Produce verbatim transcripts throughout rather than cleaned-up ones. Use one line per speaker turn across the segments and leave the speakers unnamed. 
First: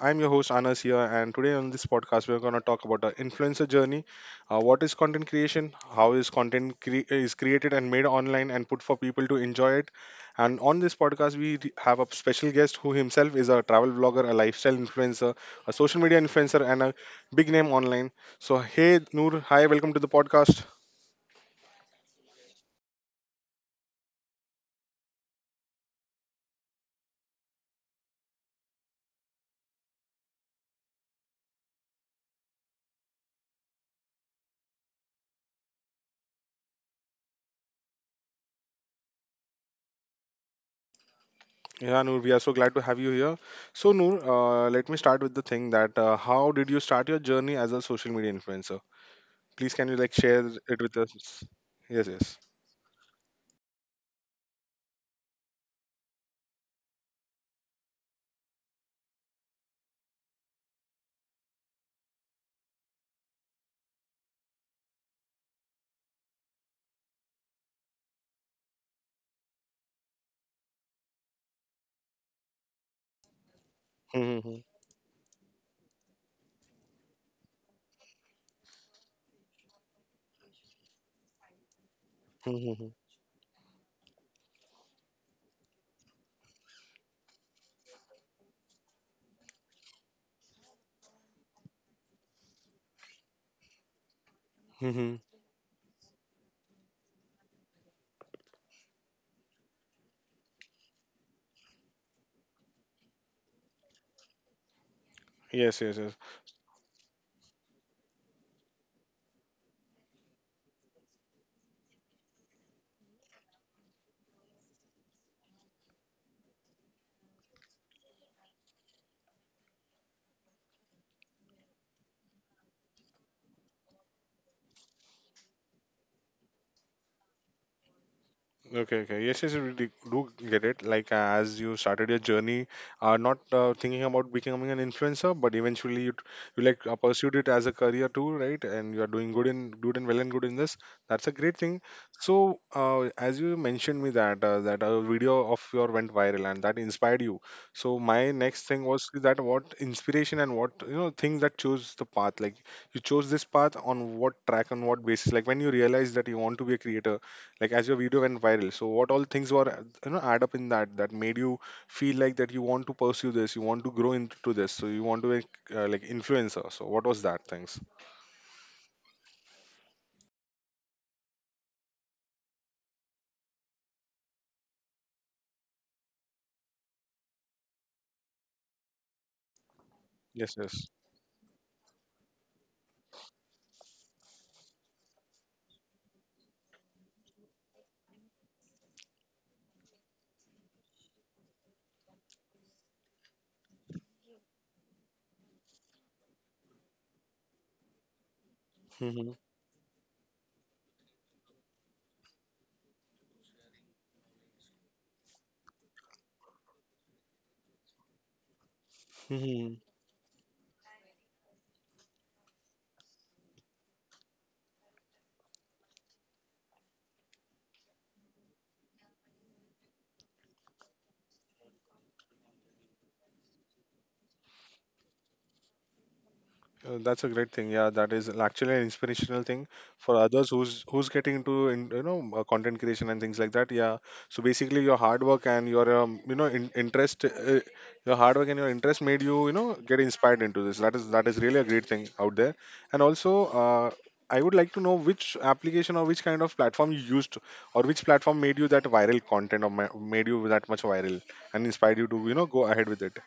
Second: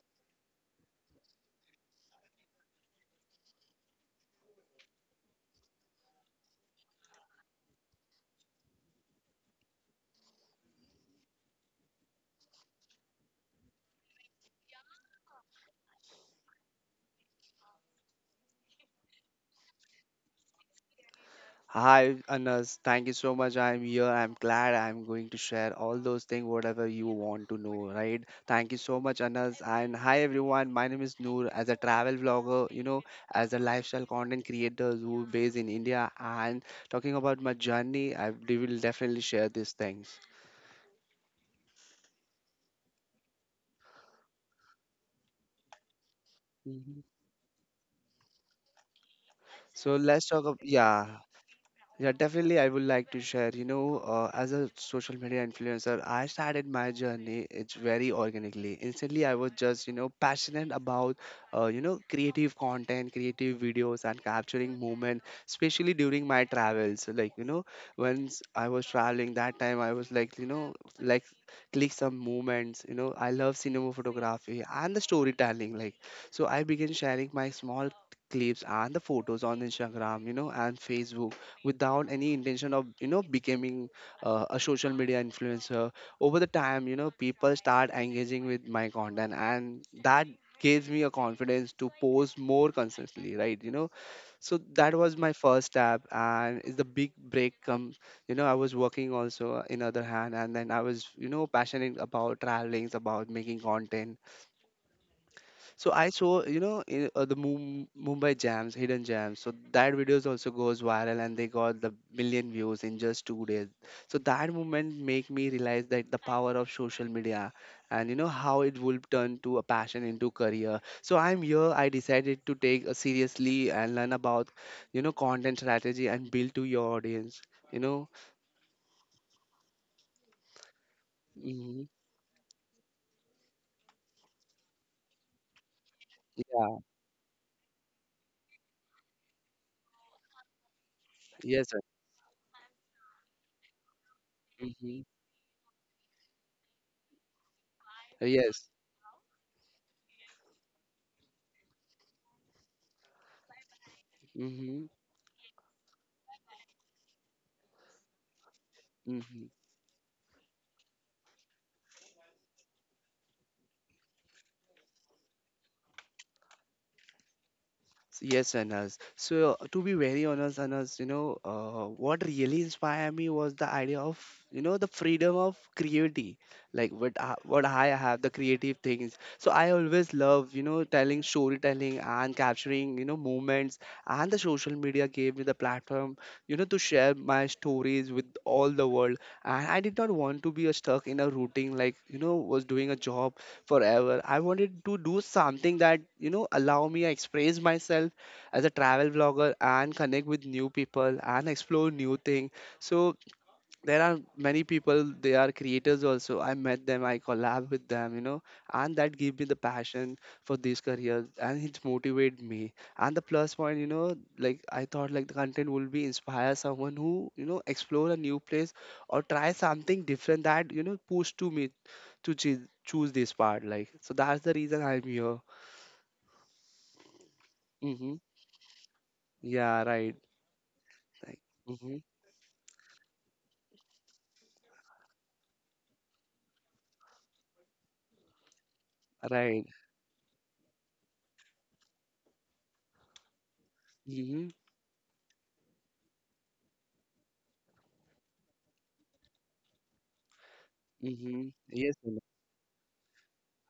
I'm your host Anas here, and today on this podcast we're going to talk about the influencer journey. Uh, what is content creation? How is content cre- is created and made online and put for people to enjoy it? And on this podcast we re- have a special guest who himself is a travel blogger, a lifestyle influencer, a social media influencer, and a big name online. So hey Noor, hi, welcome to the podcast.
Hi, Anas. Thank you so much. I'm here. I'm glad I'm going to share all those things, whatever you want to know, right? Thank you so much, Anas. And hi, everyone. My name is Noor. As a travel vlogger, you know, as a lifestyle content creator who based in India and talking about my journey, I we will definitely share these things.
Yeah, Noor, we are so glad to have you here. So Noor, uh, let me start with the thing that uh, how did
Mhm.
you start your journey as a social media influencer?
So
Please can you
let's
like
talk about,
share it
yeah.
with us?
Yeah,
Yes, yes.
definitely. I would like to share. You know, uh, as a social media influencer, I started my journey. It's very organically. Instantly, I was just you know passionate about uh, you know creative content, creative videos, and capturing moment, especially during my travels. Like you know, once I was traveling that time, I was like you know like click some moments. You know, I love cinema photography
Mm-hmm.
and the storytelling. Like so, I began sharing my small clips and the photos on Instagram, you know, and Facebook without any intention of you
Mm-hmm.
know becoming uh, a social media influencer. Over the time, you know people start engaging with my content, and that gives me a confidence to post more consistently, right? you know so that was my first step. And it's the big break comes. you know I was working also uh, in other hand, and then I was you know passionate about traveling, about making content. So I
Yes, yes,
saw,
yes.
you know, in, uh, the Mum- Mumbai jams, hidden jams. So that videos also goes viral, and they got the million views in just two days. So that moment make me realize that the power of social media, and you know how it will turn to a passion into career. So I'm here. I decided to take a seriously and learn about, you know, content strategy and build to your audience. You know,
Okay, okay. Yes, yes, we do do get it. Like uh,
hmm
as you started your journey, uh, not uh, thinking about becoming an influencer, but eventually you, t-
yeah,
you like uh, pursued it as a career too, right? And you are doing good in good and well and good in this. That's a
yes,
great
sir.
thing. So uh, as you mentioned me that uh,
Hmm.
that a video of your went viral and that inspired you. So my
Yes.
next thing was that what inspiration and what you know things that chose the path. Like you chose this path on what track
Hmm.
on what basis. Like when you realized that you want to be a creator like as your video went viral so what all
Hmm.
things were uh, you know add up in that that made you feel like that you want to pursue this you want to grow into this so you want to like, uh, like influencer so what was that things?
So yes, Anas. So uh, to be very honest, Anas, you know, uh, what really inspired me was the idea of, you know, the freedom of creativity, like what I, what I have, the creative things. So I always love, you
Yes,
know,
yes.
telling storytelling and capturing, you know, moments. And the social media gave me the platform, you know, to share my stories with all the world. And I did not want to be uh, stuck in a routine, like you know, was doing a job forever. I wanted to do something that, you know, allow me to express myself as a travel vlogger and connect with new people and explore new thing. So there are many people, they are creators also. I met them, I collab with them, you know, and that gave me the
Mm-hmm.
passion for this career, and it motivated me. And the plus point, you know, like I thought like the content will be inspire someone who, you know, explore a new place or try something different that, you know, push to me to choo- choose this part. Like, so that's the reason I'm here.
Uh, that's a great thing. Yeah,
Mm-hmm.
that is actually an inspirational thing
Yeah, right.
for others who's who's
Like,
getting into
mm-hmm.
in, you know uh, content creation and things like that. Yeah. So basically, your hard work and your um, you know in, interest, uh, your hard work and your interest made you
Right.
you know get inspired into this. That is that is really a great thing out there. And also, uh, I
Mm-hmm.
would like to know which application or which kind of platform you used, or which platform made you that viral content or ma- made you that much
Mm-hmm.
viral
Yes.
and
Vinod.
inspired you to you know go ahead with it.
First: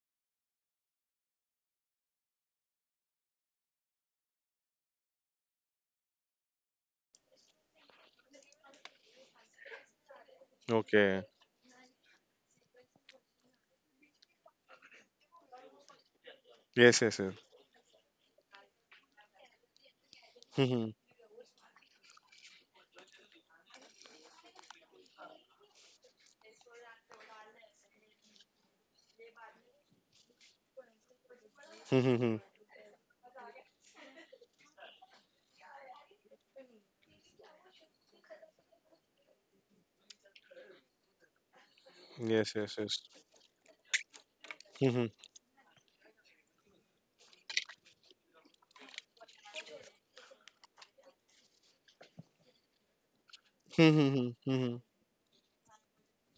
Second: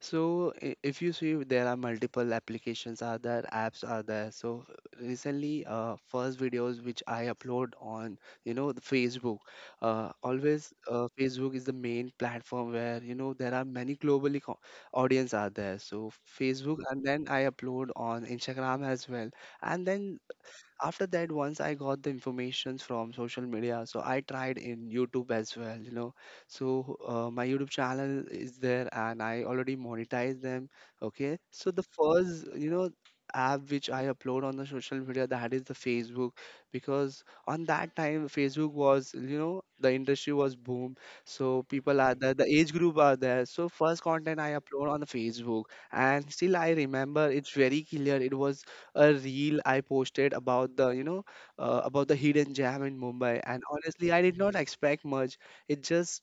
So i- if you see, there are multiple applications are there, apps are there. So recently, uh, first videos which I upload on, you know, the Facebook. Uh, always, uh,
Okay.
Facebook is the main platform where, you know, there are many globally co- audience are there. So Facebook,
Yes.
and
Yes.
then I upload on Instagram as well. And then
Yes.
after that, once I got the informations from social media, so I tried in YouTube as well, you know. So uh, my YouTube channel is there, and I already monetize them. Okay, so the first, you know, app which I upload on the social media, that is the Facebook, because on that time Facebook was, you know, the industry was boom. So people are there,
Yes,
the
yes,
age
yes.
group are there. So first content I upload
Mhm.
on the Facebook. And still I remember, it's very clear, it was a reel I posted about the, you know, uh, about the hidden gem in Mumbai, and honestly,
Mhm.
I did not
Mhm.
expect much. It just,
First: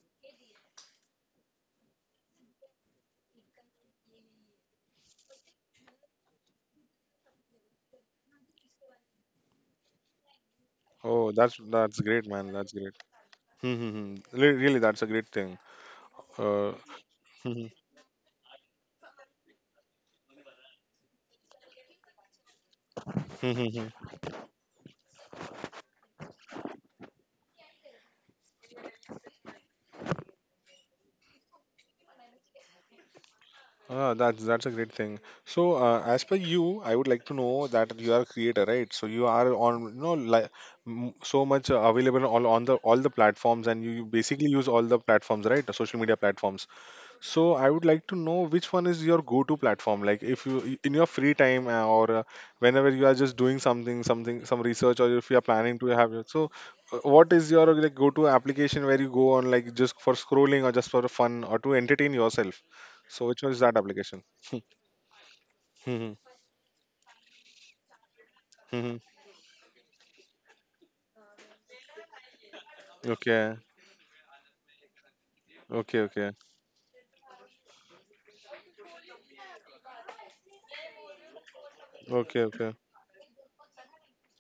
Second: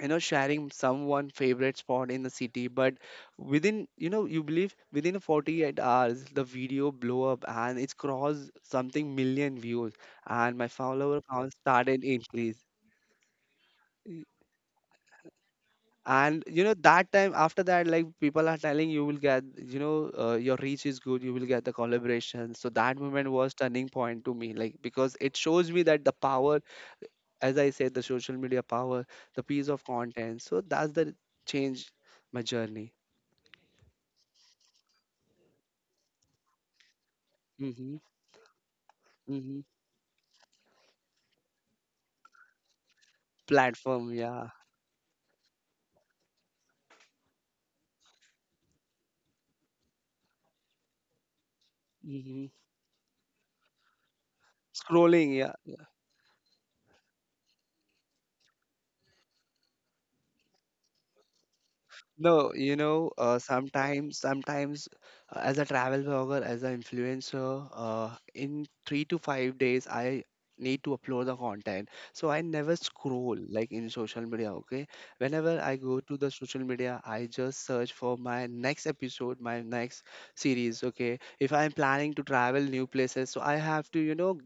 you know, sharing someone favorite spot in the city, but within, you know, you believe within forty-eight hours the video blow up, and it's crossed something million views, and my follower
Oh,
count
that's that's
started
great, man.
increase.
That's great. Mhm. Re- Really, that's a great thing.
And you
Uh,
know that time, after
Mhm.
that, like people are telling you will get, you know, uh, your reach is good, you will get the collaboration. So that moment was
Mhm.
turning point to me, like, because it shows me that the power, as I said, the social media power, the piece of content. So that's the change my journey.
Ah, that's that's a great thing. So, uh, as per you, I would like to know that
Mm-hmm,
you are a creator, right? So you are
mm-hmm.
on, you know, like m- so much uh, available all on the all the platforms, and you, you
Platform,
basically
yeah.
use all the platforms, right? The social media platforms. So I would like to know which one is your go-to platform. Like if you in your free time uh, or uh,
Mm-hmm.
whenever you are just doing something, something, some research, or if you are
Scrolling, yeah.
planning to have your. So uh, what is your like go-to application where you go on like just for scrolling or just for fun or to entertain
No,
yourself?
you know,
So
uh,
which one is that
sometimes,
application?
sometimes, uh, as a travel
Mhm,
blogger, as an influencer, uh, in
mhm.
three to five days, I need to upload the content. So I never scroll
Okay.
like in social media. Okay, whenever I go
Okay.
to the
Okay.
social media, I just search for my next episode, my next series. Okay, if I'm planning to
Okay.
travel
Okay.
new places, so I have to, you know,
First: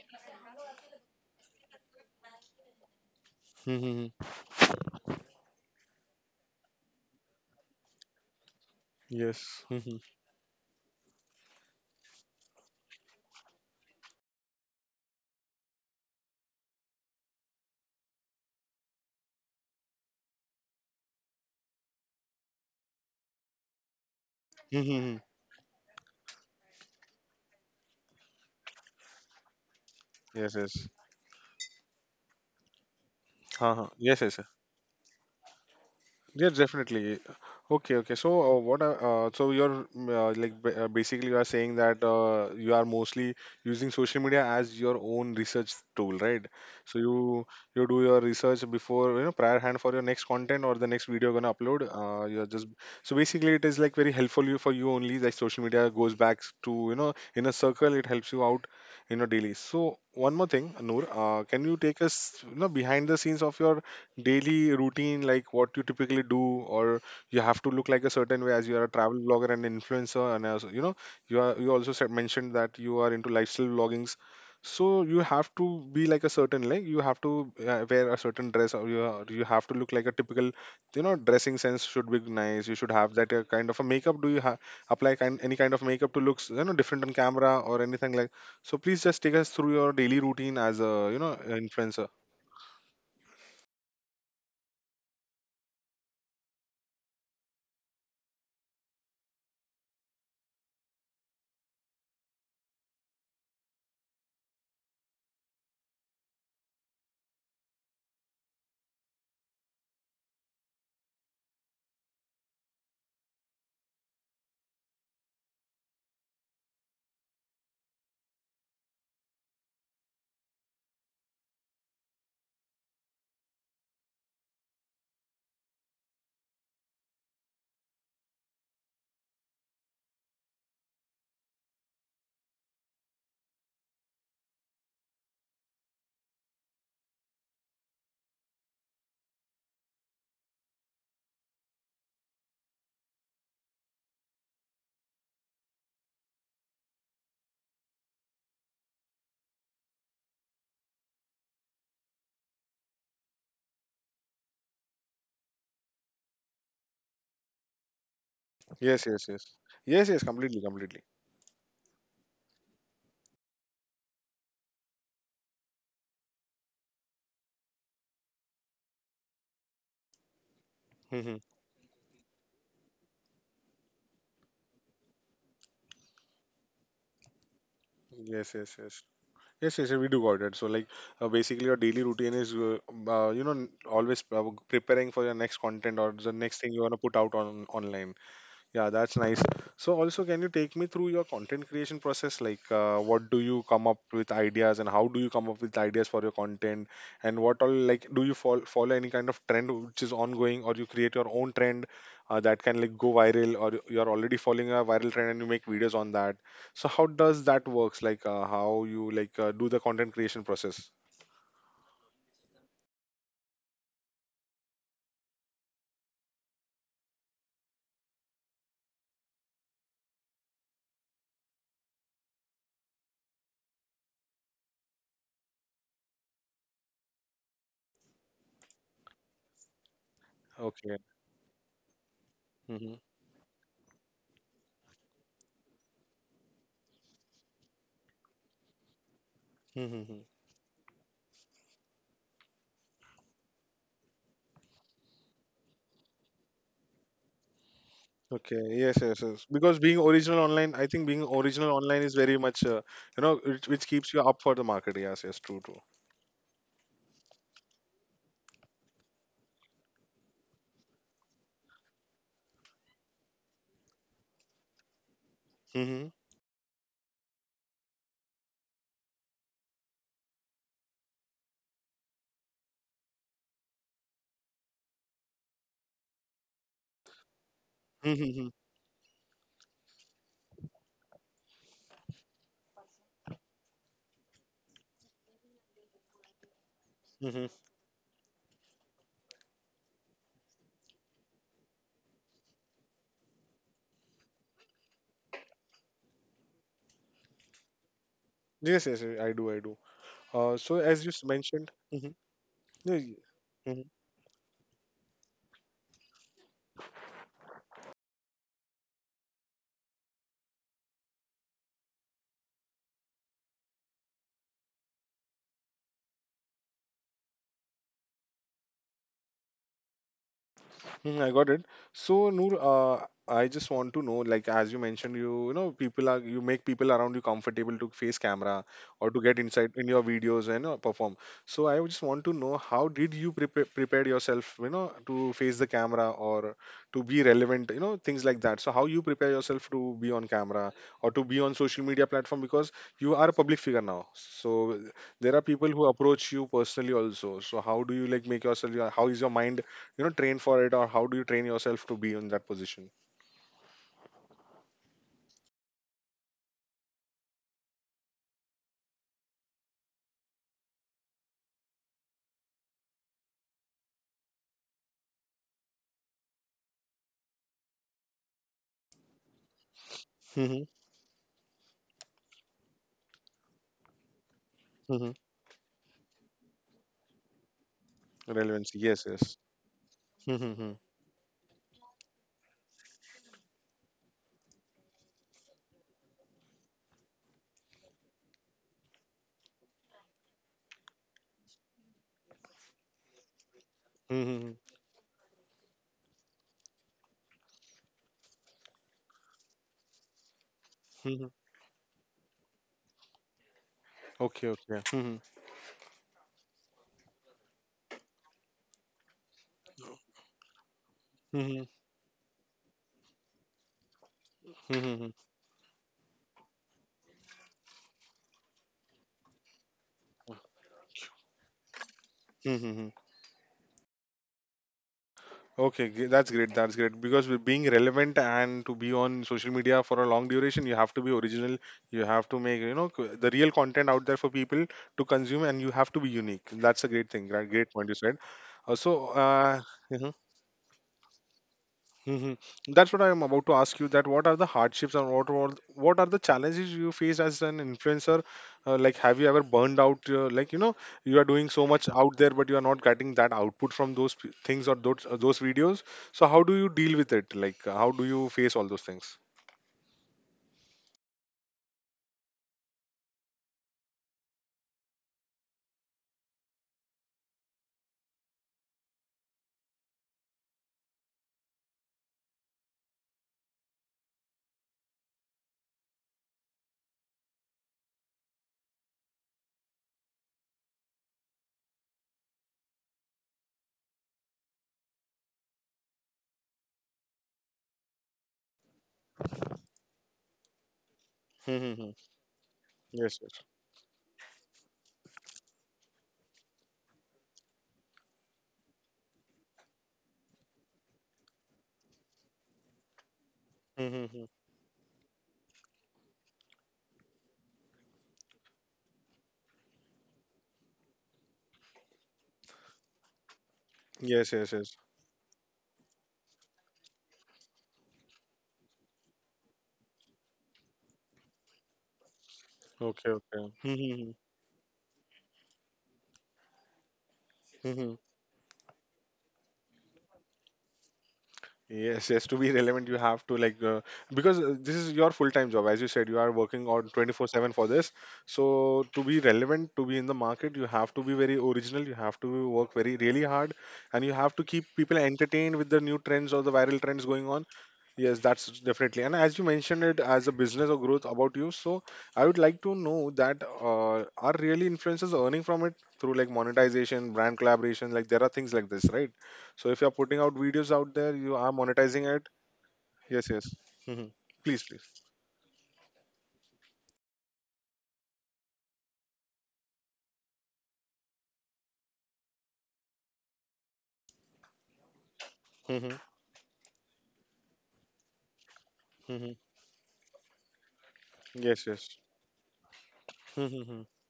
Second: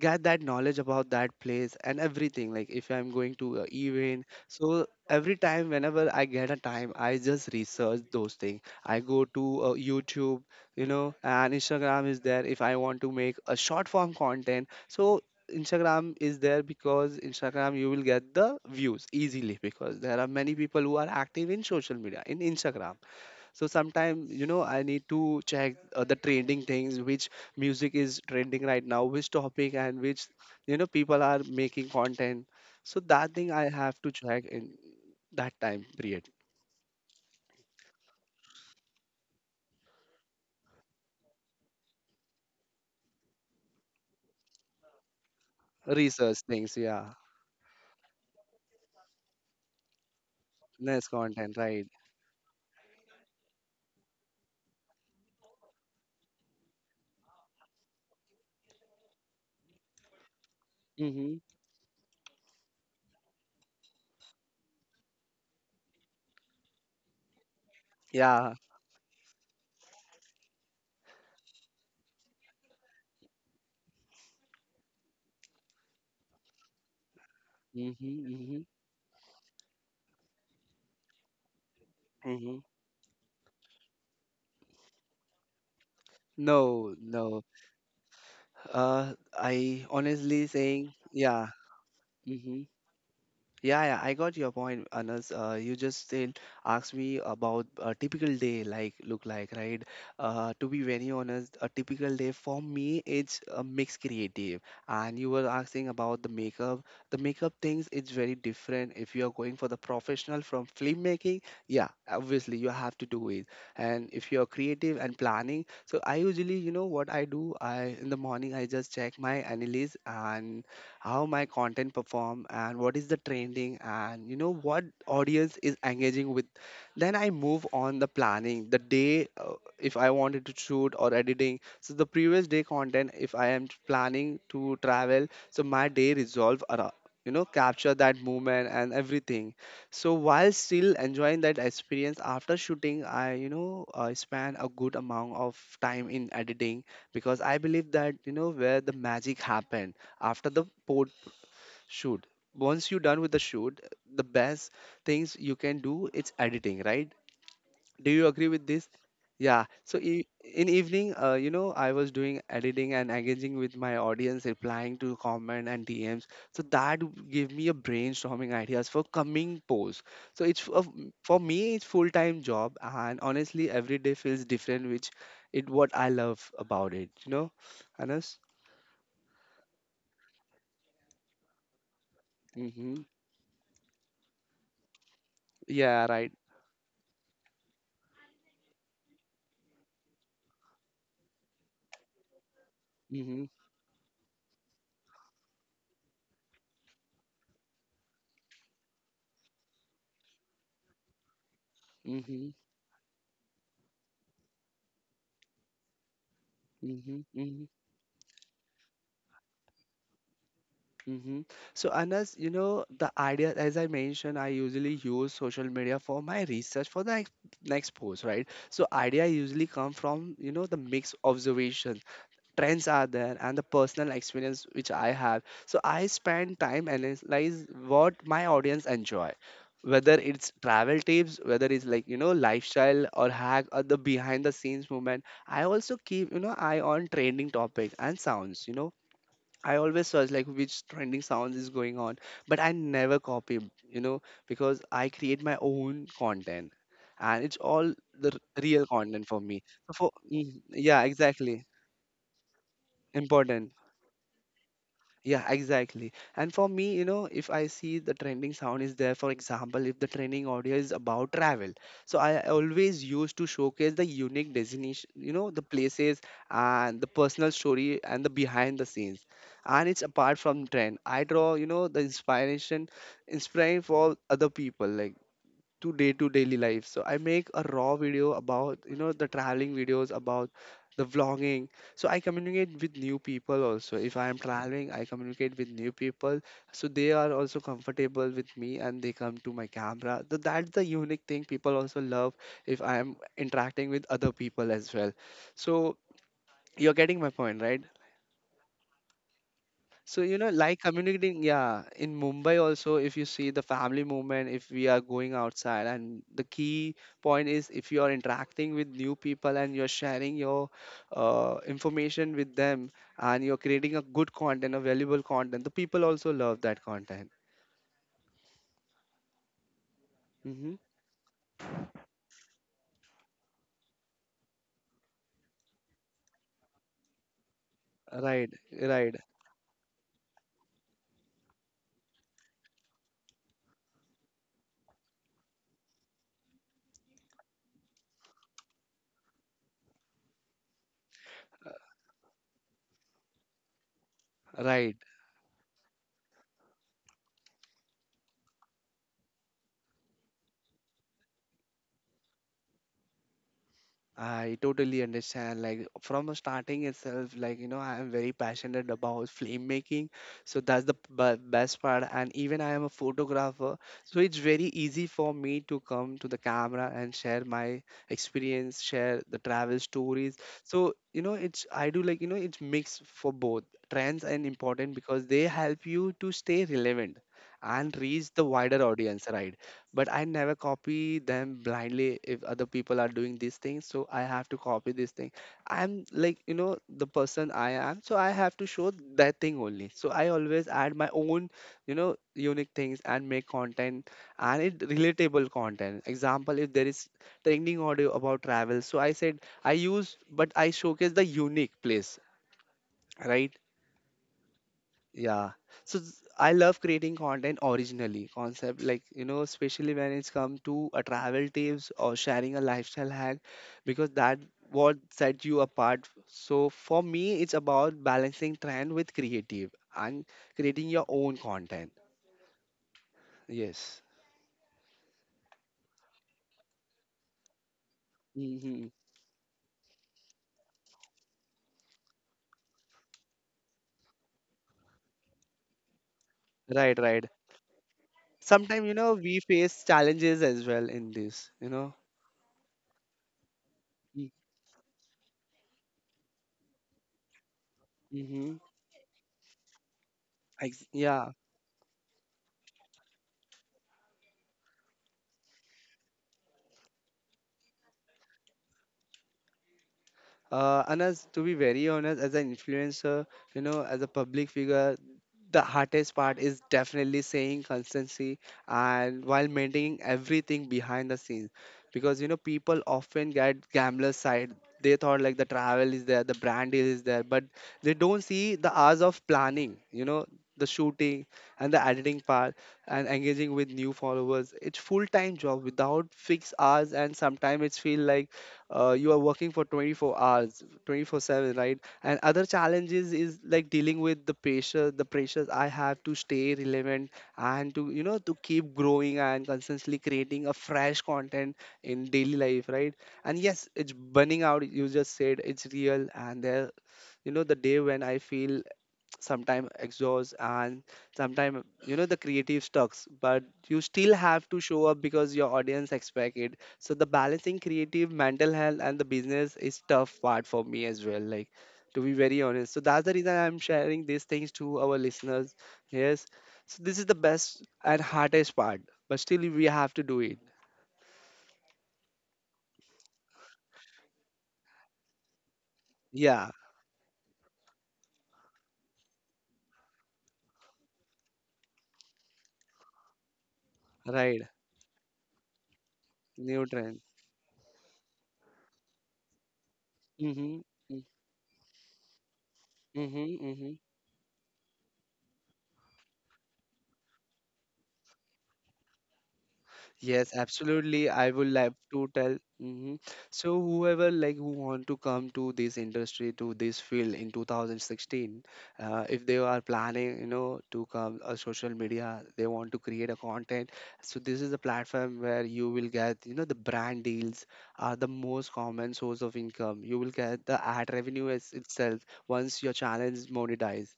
get that knowledge about that place and everything. Like if I'm going to a
Mhm,
event,
mhm.
so every time whenever I get a time, I just research those things. I go to
Yes.
uh,
Mhm,
YouTube, you know. And Instagram is there if I want to make a short form content. So Instagram is there, because Instagram you will get the views easily, because there are many people who are active in social media in Instagram. So sometimes, you know, I
mhm,
need
mhm.
to check uh, the trending things, which music is trending right now, which topic and which,
Yes.
you know,
Yes.
people are making content. So that thing I
हाँ हाँ
have to
yes yes.
check in that time period.
Yeah, definitely. Okay, okay. So, uh, what are, uh, so you're mm, uh, like ba- uh, basically you are saying that uh, you are mostly using social media as your own research tool, right?
Research things,
So
yeah.
you you do your research before you know prior hand for your next content or the next
Nice
video you're gonna
content,
upload.
right.
Uh, you're just so basically it is like very helpful you for you only. Like social media goes back to you know in a circle. It helps you out you know daily. So one more thing, Noor, uh,
Mm-hmm.
can you take us you know behind the scenes of your daily routine like what you typically do or you have to look like a certain way as
Yeah.
you are a travel blogger and influencer and as you know you are you also said mentioned that you are into lifestyle vloggings so you have to be like a certain like you have to uh, wear a
Mm-hmm,
certain dress
mm-hmm,
or you, are- you have to look like a typical you know dressing sense should be nice you
mm-hmm.
should have that uh, kind of a makeup do you ha- apply kind, any kind of makeup to looks you know different on
No,
camera
no.
or anything like so please just
Uh,
take us through your
I
daily routine
honestly
as a
saying,
you know
yeah.
influencer.
Mm-hmm. Yeah, yeah, I got your point, Anas. Uh, you just then asked me about a typical day like look like, right? Uh, to be very honest, a typical day for me it's a mix creative. And you were asking about the makeup. The makeup things it's very different. If you are going for the professional from filmmaking, yeah, obviously you have to do it. And if you are creative and planning, so I usually, you know what I do? I In the morning I just check my analysis and how my content perform, and what is the trending, and you know what audience is engaging with. Then I move on the planning the day. Uh, if I wanted to shoot or editing, so the previous day content, if I am planning to travel, so my day resolve around, you know, capture that movement and everything. So while still enjoying that experience, after shooting, I, you know, I spend a good amount of time in editing, because I believe that, you know, where the magic happened. After the pod shoot. Once you're done with the shoot, the best things you can do is editing, right? Do you agree with
Yes,
this?
yes, yes.
Yeah.
Yes,
So
yes,
e-
completely,
in
completely.
evening, uh, you know, I was doing editing and engaging with my audience, replying to comment and D Ms. So that w- gave me a brainstorming ideas for coming posts. So it's f- a, f-
Hmm.
for me, it's full time job, and honestly, every day feels different, which it what I love about it. You know,
Yes,
Anas.
yes, yes. Yes, yes, we do got it. So, like, uh, basically, your daily routine is, uh,
Mm-hmm.
uh, you know, n- always uh, preparing for your next content or
Yeah.
the
Right.
next thing you want to put out on online. Yeah, that's nice. So also, can you take me through your content creation process? Like, uh, what do you
Mm-hmm.
come up with ideas, and how do you come up with ideas for your content, and what all like do you follow follow any kind of trend which is ongoing, or you create your own trend uh, that can
Mm-hmm,
like go viral, or you're already following a viral trend and you make videos on that. So how does
mm-hmm,
that
mm-hmm,
works? Like, uh, how you like uh, do the content creation process?
mm-hmm. So, Anas, you know, the idea, as I mentioned, I usually use social media for my research for the ex- next post, right? So, idea usually come from, you know, the mixed observation, trends are there, and the personal experience which I have. So, I spend time analyze what my audience enjoy. Whether it's
Okay.
travel tips, whether it's like, you know, lifestyle or hack or the behind the scenes movement, I also keep, you know, eye on trending topics and sounds. You know, I
Mm-hmm.
always search like which trending sounds is going on, but I never copy, you know, because I create my own content, and it's all the
Okay.
r-
Yes,
real
yes, yes.
content for
Because
me.
being
So for,
original online,
mm,
I think being
yeah,
original
exactly.
online is very much, uh, you know, which, which
Important.
keeps you up for the market. Yes, yes, true,
Yeah,
true.
exactly. And for me, you know, if I see the trending sound is there, for example, if the trending audio is about travel, so I always used to showcase the unique destination, you know, the
Mm-hmm.
places and the personal story and the behind the scenes. And it's apart from trend. I draw, you know, the inspiration, inspiring for other people. Like to day to daily life. So I make a raw
Mm-hmm.
video about, you know, the traveling videos about the vlogging. So I communicate with new people also. If I am traveling, I communicate with new people. So they
Mm-hmm.
are also comfortable with me, and they come to my camera. So that's the unique thing people also love if I am interacting with other people as well. So you're getting my point, right?
Yes, yes, yes, I do, I do.
So,
Uh,
you know,
so as
like
you s-
communicating,
mentioned,
yeah,
mm-hmm.
in Mumbai
Yeah, yeah.
also, if you see
Mm-hmm.
the family movement, if we are going outside, and the key point is if you are interacting with new people and you're sharing your uh, information with them, and you're creating a good content, a valuable content, the people also love that content. Hmm.
Mm, I got it. So, Noor, uh, I just want to know, like as you mentioned, you you know people are you make people around you comfortable to face camera
Right,
or to get
right,
insight in your videos and uh, perform. So, I just want to know how did you prepare prepared yourself, you know, to face the camera or to be relevant, you know, things like that. So, how you prepare yourself to be on camera or to be on social media platform because you are a public figure now. So,
right.
there are people who approach you personally also. So, how do you like make yourself? How is your mind? You know train for it or how do you train yourself to be in that position?
I totally understand. Like from a starting itself, like you know, I am very passionate about film making, so that's the b- best part. And even I am a photographer, so it's very easy for me to come to the camera and share my experience, share the travel stories.
Mhm,
So you know, it's I do like you know, it's mixed for both trends and important
mhm,
because they help you to stay relevant and reach the
relevancy
wider
yes yes
audience, right? But
mhm,
I never
mhm,
copy them blindly if other people are doing these things. So I have to copy this thing. I'm like, you know, the person I am. So I have to show that thing only. So I always add my own, you know, unique things and make content,
mhm,
and it relatable content. Example, if there is trending audio about travel. So I said I use, but I
mhm.
showcase the unique place, right?
Okay, okay. Mhm,
Yeah, so th- I love creating content originally concept, like you know, especially when it's come to a
mhm,
travel tips or sharing a lifestyle hack, because that
mhm,
what set you apart. So for me it's about balancing trend with creative and creating your own content.
mhm, mhm.
Yes.
Okay, g- that's great that's great because with being relevant and to be
Hmm.
on social media for a long duration you have to be original. You have to make you know c- the real content out there for people to consume and you have to be unique. That's a great
Right,
thing,
right.
right? Great point you said. uh, so
Sometimes you know
uh,
we face
mm-hmm.
challenges as well in this, you know.
Hmm. That's what I am about to ask you. That what are the hardships and what were what are the challenges you face as an influencer? Uh,
Mm-hmm.
like, have you ever burned out? Uh, like, you know, you are doing
Yeah.
so much out there, but you are not getting that output from those p- things or those uh, those videos. So, how do you deal with it? Like, uh, how do you face all those things?
Uh, and as to be very honest, as an influencer, you know, as a public figure, the hardest part is definitely saying constancy and while maintaining everything behind the scenes. Because, you know, people often get gambler's side. They thought like the travel is there, the brand deal is there, but they don't see the hours of planning, you know, the shooting and the editing part and engaging with new followers. It's full-time job without fixed hours, and sometimes it's feel like uh, you are working for twenty-four hours twenty-four seven,
Mm-hmm.
right? And other
Yes,
challenges
yes.
is like dealing with the pressure, the pressures I have to stay relevant and to, you know, to keep growing and constantly creating a fresh content in daily life, right? And yes, it's
Mm-hmm.
burning out, you just said, it's real. And there, you know, the day when I feel sometimes exhaust, and sometimes you know the creative stucks, but you still
Yes, yes,
have to
yes.
show up because your audience expect it. So the balancing creative mental health and the business is tough part for me as well, like, to be very honest. So
Okay,
that's the
okay.
reason I'm
Mm-hmm. Mm-hmm.
sharing these things to our listeners. Yes. So this is the best
Mm-hmm.
and hardest part, but still we have to do it.
Yes, yes. To be relevant, you have to like uh, because uh, this is your full-time job, as you said, you are
Yeah,
working on twenty-four seven for this. So to be relevant, to be in the market, you have to be very original. You have to work very really hard, and you have to
right.
keep people entertained with the new trends or the viral
New
trends
trend.
going on. Yes, that's definitely. And as you mentioned it as a business or
Mm-hmm,
growth
mm-hmm,
about you, so I would like to know that
mm-hmm.
uh, are really influencers earning from it through like monetization, brand collaboration, like there are things like this, right? So if you're putting out
Yes,
videos out there,
absolutely.
you are
I would like
monetizing it.
to tell. hmm
Yes, yes.
So
Hmm.
whoever like
Please,
who
please.
want to come to this industry, to this field in two thousand sixteen, uh, if they are planning, you know, to come a social media, they want to create a content. So this is a platform where you
Hmm.
will get, you know, the brand deals are the most common
Hmm.
source of income. You will get the ad revenue
Yes,
as
yes.
itself once your channel is
Hmm.
monetized,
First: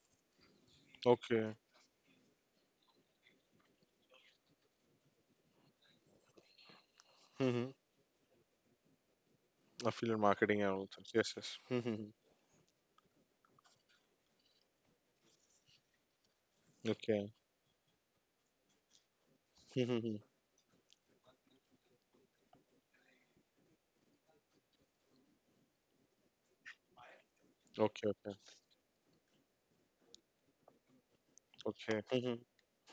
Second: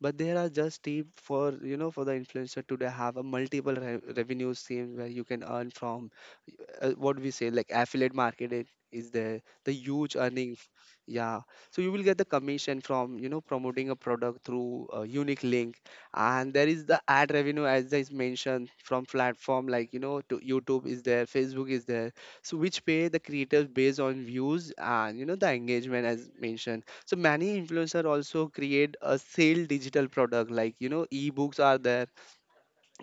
but there are just tip, for
Okay.
you know, for the influencer today, have a multiple re- revenue stream where you can earn from, uh, what we say, like
Hmm.
affiliate marketing is there, the huge
Affiliate
earning.
marketing and all things. Yes,
Yeah,
yes.
so you will
Hmm.
get the commission from, you know, promoting a product through a unique link. And there is the ad
Okay.
revenue as is mentioned from platform like, you know,
Hmm.
to YouTube is there, Facebook is there, so which pay the creators based on views and, you know, the engagement. As mentioned, so many influencer
Okay, okay.
also create a sale digital product, like, you know, ebooks are there,
Okay.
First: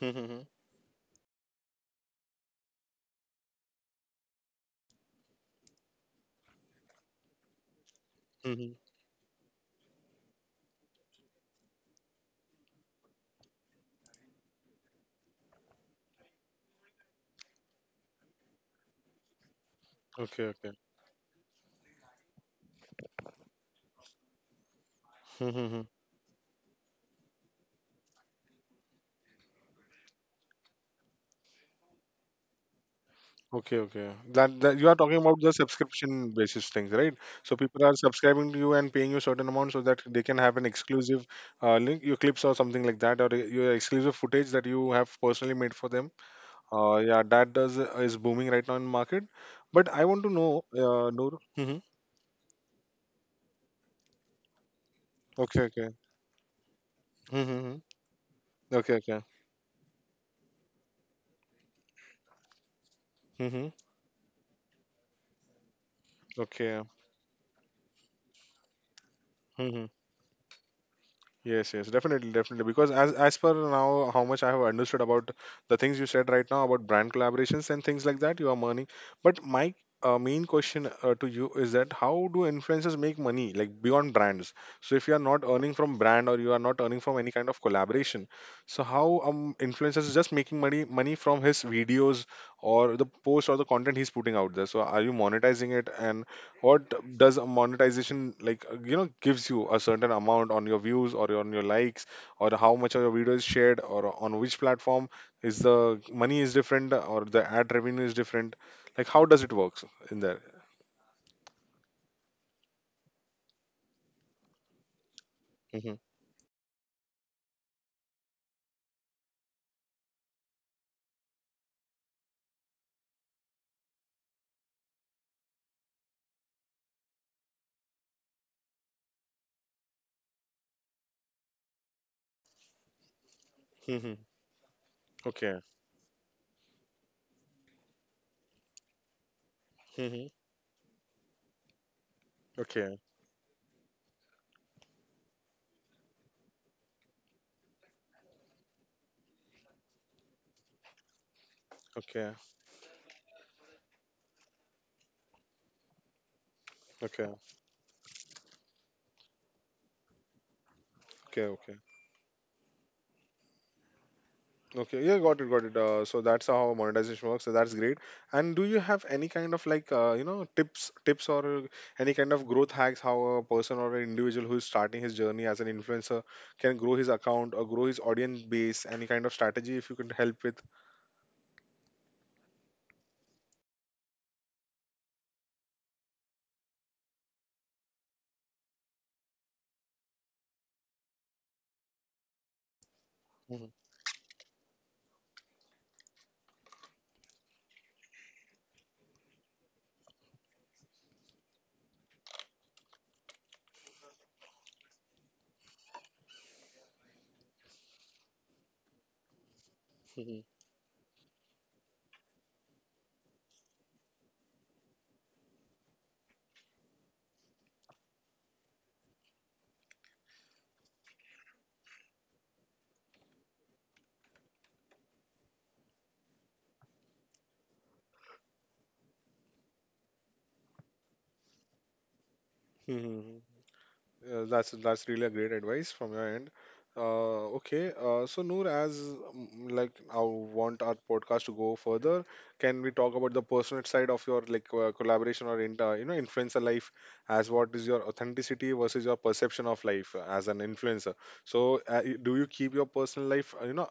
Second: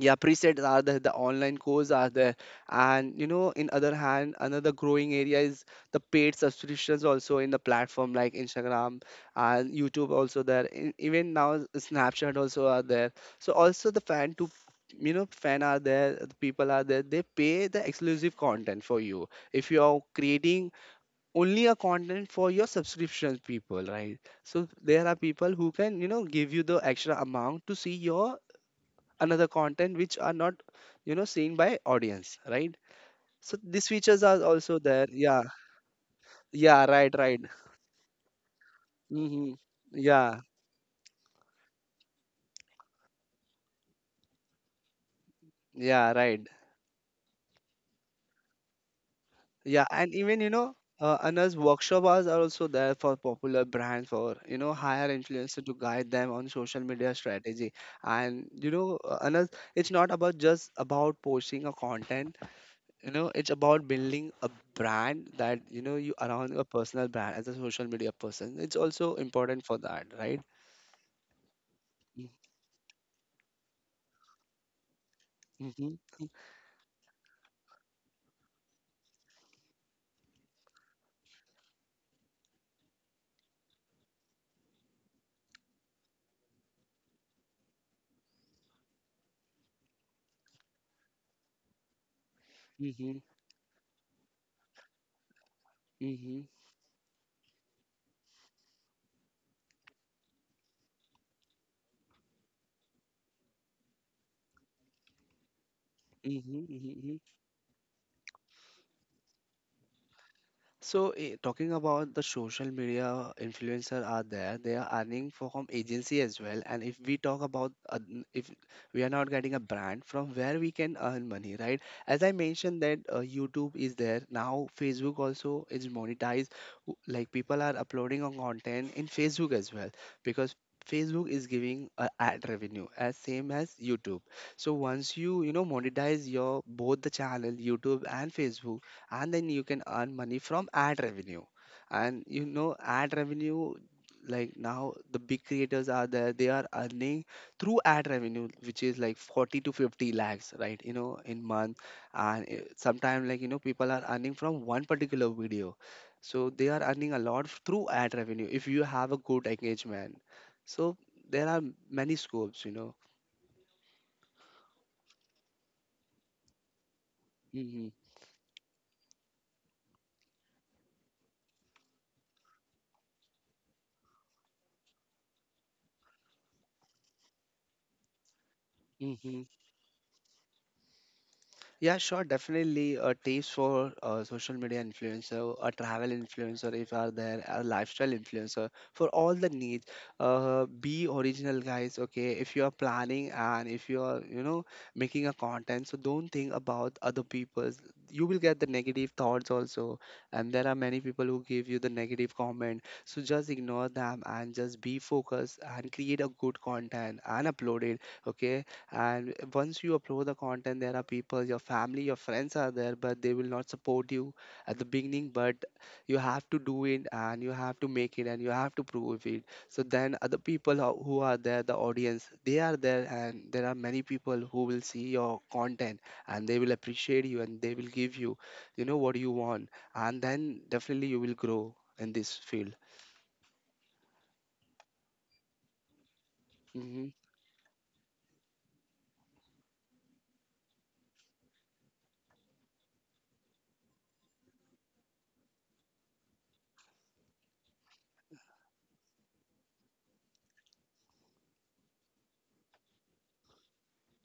Hmm. Hmm.
presets are there, the online courses are there. And you know, in other hand, another growing area is the paid subscriptions also in the platform like
Hmm.
Instagram and YouTube also there. E- even now Snapchat also are there. So also the fan to, you know, fan are there, the people are there, they pay the exclusive content for you if you are
Okay,
creating only a content for your subscription people, right? So there are people who
okay.
can, you know, give you the extra amount to see your another content which are not, you know, seen by audience, right? So these
Okay,
features
okay.
are
That,
also
that you
there.
are talking
Yeah,
about the subscription basis
yeah,
things,
right,
right?
right.
So people are subscribing to you and paying you certain
Mm-hmm.
amount so that they can
Yeah,
have an exclusive uh, link, your clips or something like that, or your exclusive footage that you have personally made for them.
yeah, right.
Uh, yeah, that does is booming right now in market. But
Yeah,
I want to
and
know,
even you know,
uh,
uh,
Noor. Hmm.
another workshop hours are also there for popular brands for, you know, hire
Okay,
influencer
okay.
to guide them on social media
Hmm.
strategy. And you
Okay,
know,
okay.
uh, another, it's not about just about posting a content, you know,
Hmm.
it's about building a brand, that you know, you around
Okay.
a personal brand as a social media person. It's also
Mm-hmm.
important for that, right?
Yes, yes, definitely, definitely. Because as as per now, how much I have understood about the things you
Mm-hmm,
said right now about brand collaborations and things like that, you are earning. But my uh, main question uh, to you is that how do influencers make money, like beyond brands? So if you are not earning from brand or you are not earning from any kind of collaboration, so how um influencers is just making money money from his videos or the
mm-hmm,
post or the content he's putting out there? So are you monetizing it, and
mm-hmm,
what does a monetization like uh, you know gives you a certain amount on your views or on your likes or how much of your video is shared, or on which platform is the money is different or
mm-hmm.
the ad revenue is different, like how does it work in there?
So, eh, talking about the social media influencer are there, they are earning from
Mm-hmm.
agency as well. And if we talk about uh, n- if we are not getting a brand from where we can earn money, right? As I mentioned that uh, YouTube is there now, Facebook also is monetized. w- Like people are uploading on content in Facebook as well, because Facebook is giving uh, ad revenue as same as
Mm-hmm.
YouTube. So once
Okay.
you, you know, monetize your both the channel, YouTube and Facebook, and then you can
Mm-hmm.
earn money from ad revenue, and you know,
Okay.
ad revenue, like now the big creators are there, they are earning through ad revenue which is like forty to fifty lakhs, right, you know, in month.
Okay.
And sometimes, like you know, people are earning from one particular video, so they are
Okay.
earning a
Okay.
lot through ad revenue if you have a good engagement. So there
Okay.
are many scopes, you know.
Okay, yeah, got it, got it. Uh, so that's how monetization works. So that's great. And do you have any kind of like uh, you know tips, tips or any kind of growth hacks, how a person or an individual who is starting his journey as an influencer can grow his account or grow his audience base? Any kind of
Hmm.
strategy if you could help with?
Yeah, sure, definitely. Uh, tips for uh, social media influencer, a travel influencer, if are there, a lifestyle influencer for all the needs. Uh, be original, guys. Okay, if you are planning
Mhm.
and if you are, you know, making a content, so don't think about other people's. You will get the negative thoughts also, and there are many people who give you the negative comment. So just ignore them and just be focused and create a good content and upload it. Okay, and once you
Mhm.
upload the content, there are people, your family, your friends are there, but they will not support you at the beginning. But you have to do it, and you have to make it, and you have to prove it. So then other people who who are there, the audience, they are there, and there are many people who will see your content, and they will appreciate you, and they will give you, you know, what you want, and then definitely you will grow in this field.
Uh, that's that's really a great advice from your end.
Hmm.
Uh, okay, uh, so, Noor, as mm, like, I want our podcast to go further, can we talk about the personal side of your like uh, collaboration or in, uh, you know influencer life? As what is your authenticity versus your perception of life uh, as an influencer? So uh, y- do you keep your personal life uh, you know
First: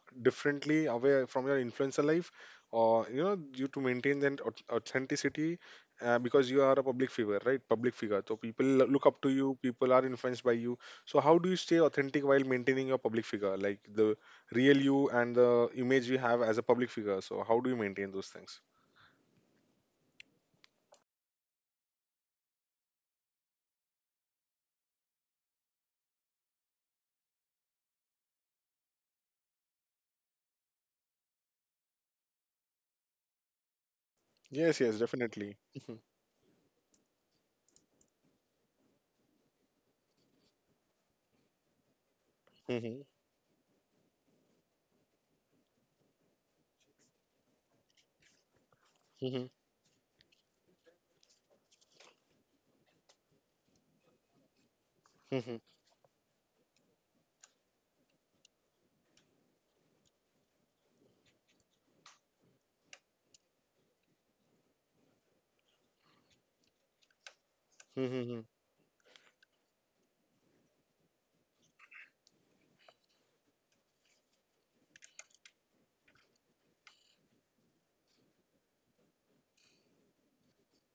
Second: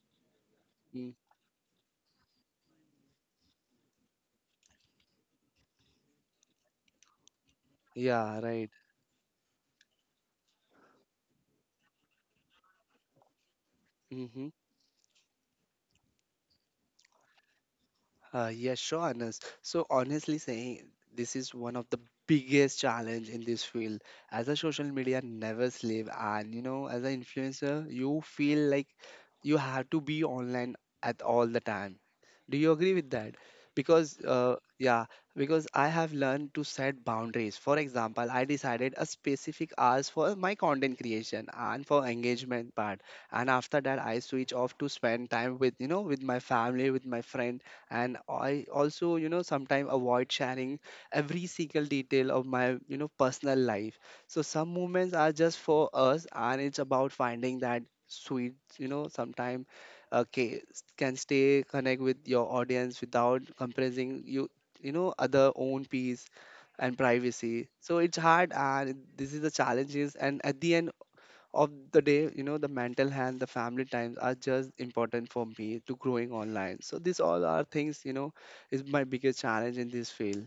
differently away from your influencer life, or you know you to maintain that au- authenticity uh, because you are a public figure, right? public figure So
Yeah,
people lo-
right.
look up to you, people are influenced by you, so how do you stay authentic while maintaining your public figure, like the real
Mm-hmm.
you and the image you have as a public figure? So how do you maintain those things?
Uh, yeah, sure, Anas. So honestly saying, this is one of the biggest challenge in this field. As a social media never sleep, and you know, as an influencer, you feel like you have to be online at all the time. Do you agree with that? Because
Yes,
uh,
yes,
yeah,
definitely.
because I have learned to set boundaries. For example, I decided a specific hours for my content creation and for
Mhm,
engagement part, and after that, I switch off to spend time with, you know, with my family, with my friend. And I
mhm, mhm,
also, you know, sometimes avoid sharing every single detail of my, you know, personal life. So some moments
mhm,
are just for us, and it's about finding that sweet, you know, sometime, okay, can stay connect with your audience without compressing you, you know, other own peace and privacy. So
mhm.
it's hard, and this is the challenges. And at the end of the day, you know, the mental health, the family times are just important for me to growing online. So these all are things, you know, is my biggest challenge in this field.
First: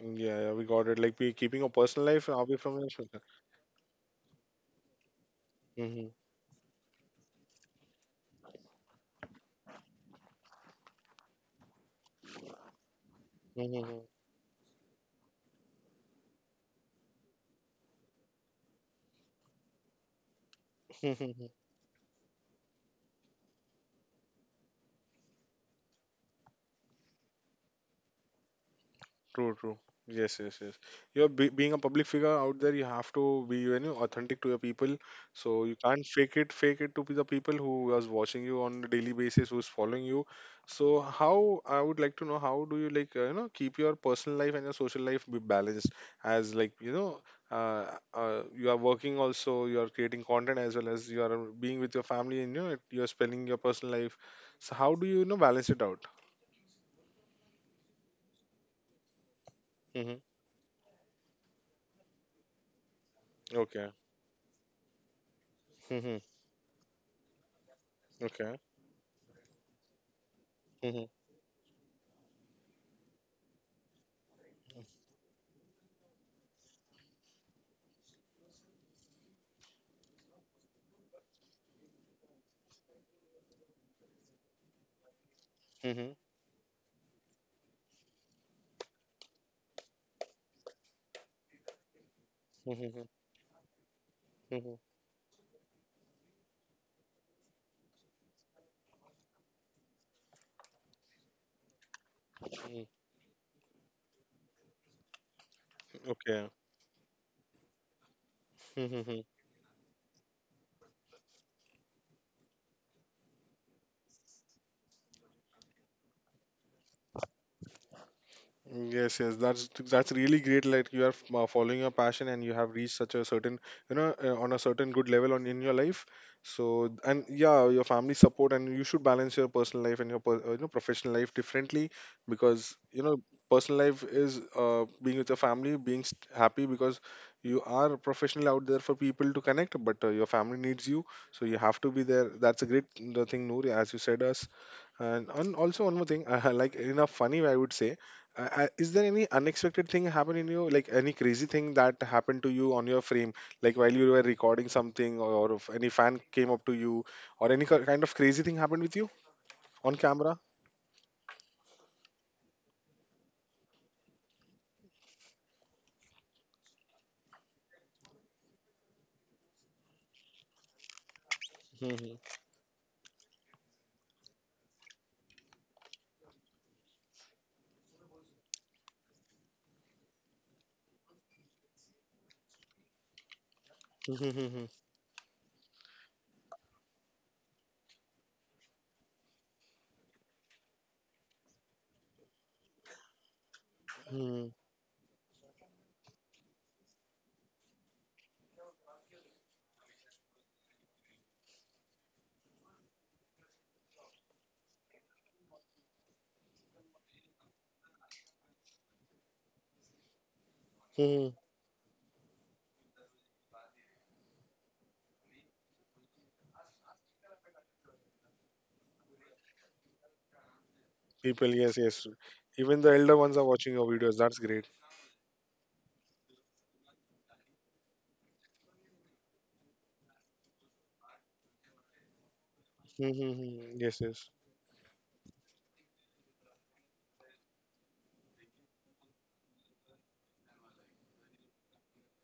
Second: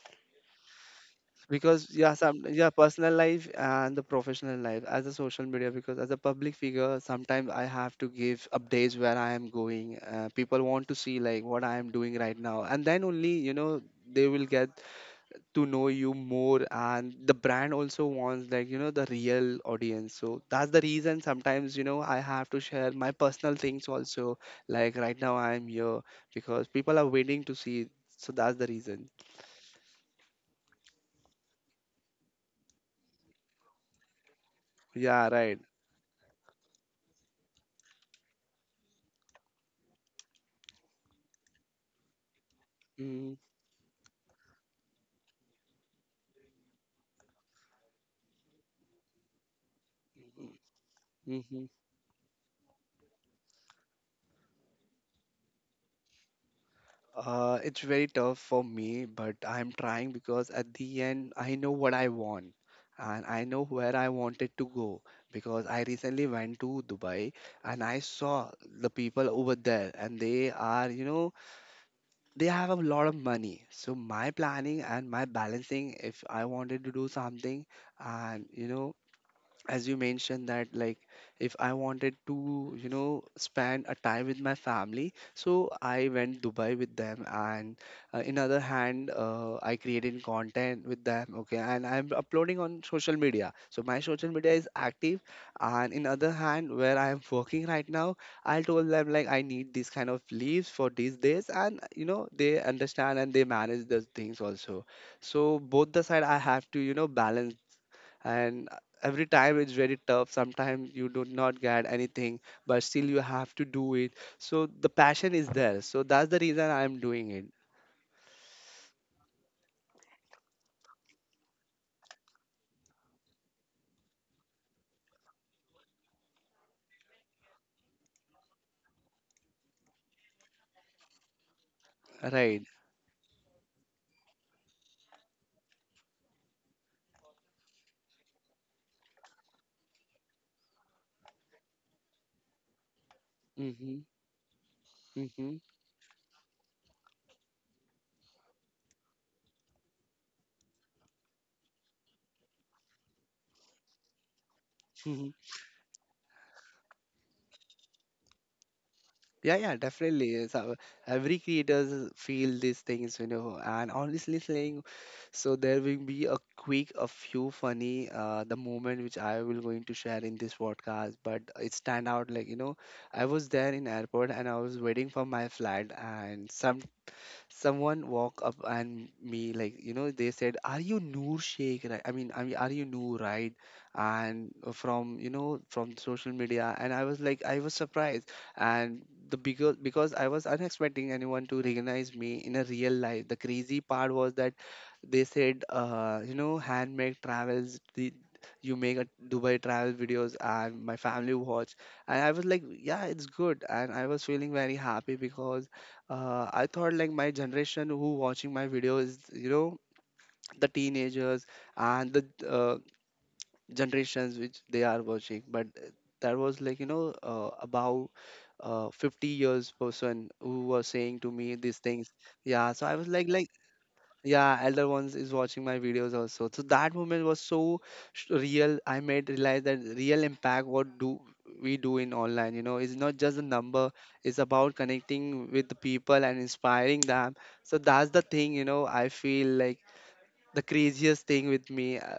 Mhm. Yeah, yeah, we got it. Like we keeping a
Because
personal
yeah,
life
some
away
yeah
from your
personal
social-
life and the professional life as a social media, because
Mhm,
as a public figure, sometimes I have to give updates where I am going. Uh, people want to see like what I am doing right now, and then only, you know,
mhm,
they will get to know you more. And the brand also wants like, you know, the real audience. So that's the reason
mhm.
sometimes, you know, I have to share my personal things also. Like right now I'm here because people are waiting to see. So that's the reason.
True, true. Yes, yes, yes. You're be- being a public figure out there. You have to be, you know, authentic to your people.
Yeah, right.
So you can't fake it, fake it to be the people who is watching you on a daily basis, who's following you. So how I would like to know, how do you like, uh, you
Mm-hmm.
know, keep your personal life and your social life be balanced as like, you know, uh, uh, you are working also, you are creating content, as well as you are
Mm-hmm.
being with your family and, you know, you are spending your personal life. So how do you, you know, balance it out?
Uh, it's very tough for me, but I'm
Mm-hmm.
trying because at the end, I know what I want and I know
Okay.
where I wanted to go because I
Mm-hmm.
recently went to Dubai and I saw the people over there, and they are, you
Okay.
know, they have a lot of money. So my planning and my balancing, if I wanted to do something and, you know, as you mentioned that, like if I wanted to, you know, spend a time with my family, so I
Mhm,
went Dubai with them, and uh, in other hand, uh, I created content with them, okay, and I'm uploading on
mhm,
social media, so my social media is
mhm,
active, and in other hand where I am working right now, I told them like I need this kind of leaves for these days, and you know they
mhm.
understand, and they manage those things also. So both the side I
Okay.
have to, you know, balance. And uh,
Mhm.
every time it's very tough. Sometimes you do not get anything, but still you have to do it. So the passion is there, so that's the reason I'm doing it.
Yes, yes, that's that's really great. Like, you are f- uh, following your passion and you have reached such a certain, you know, uh, on a certain good level on in your life. So and yeah, your family support, and you should balance your personal life and your per, uh, you know professional life differently,
Right.
because you know personal life is uh, being with your family, being st happy, because you are a professional out there for people to connect, but uh, your family needs you, so you have to be there. That's a great uh, thing, Noor, as
Mm-hmm.
you said us. And on,
Mm-hmm.
also one more thing, uh, like in a funny way, I would say, uh, uh, is there any unexpected thing happen in you, like any crazy thing that happened to you on your frame, like while you were recording something,
Mm-hmm.
or, or if any fan came up to you, or any ki- kind of crazy thing happened with you
Yeah, yeah,
on camera?
definitely. So every creators feel these things, you know, and honestly saying, so there will be a quick a few funny uh, the moment which I will going to share in this podcast, but it stand out like you know, I was there in airport and I was waiting for my flight, and some someone walk up and me like, you know, they said, are you Noor Sheikh, right? I mean i mean are you Noor, right?
Mhm.
And
Mhm.
uh, from you know from social media, and I was like, I was surprised. And the because because I was unexpecting anyone to recognize me in a real life. The crazy part was
Mhm.
that they said, uh, you know, Handmade Travels, the you make a Dubai travel videos and my family watch. And I was like, yeah, it's good. And I was feeling very happy because uh, I thought like my generation who watching my videos, you know, the
Mhm.
teenagers and the uh, generations which they are watching, but uh, that was like you know uh, about uh, fifty years person who was saying to
People,
me
yes,
these
yes.
things. Yeah,
Even
so
the
I was
elder
like
ones are
like
watching your videos. That's
yeah,
great.
elder ones is watching my videos also. So that moment was so sh- real. I made realize that real impact what do we do in online, you know, is not just a
Mhm.
number.
Yes, yes.
It's about connecting with the people and inspiring them. So that's the thing, you know. I feel like the craziest thing with me. uh,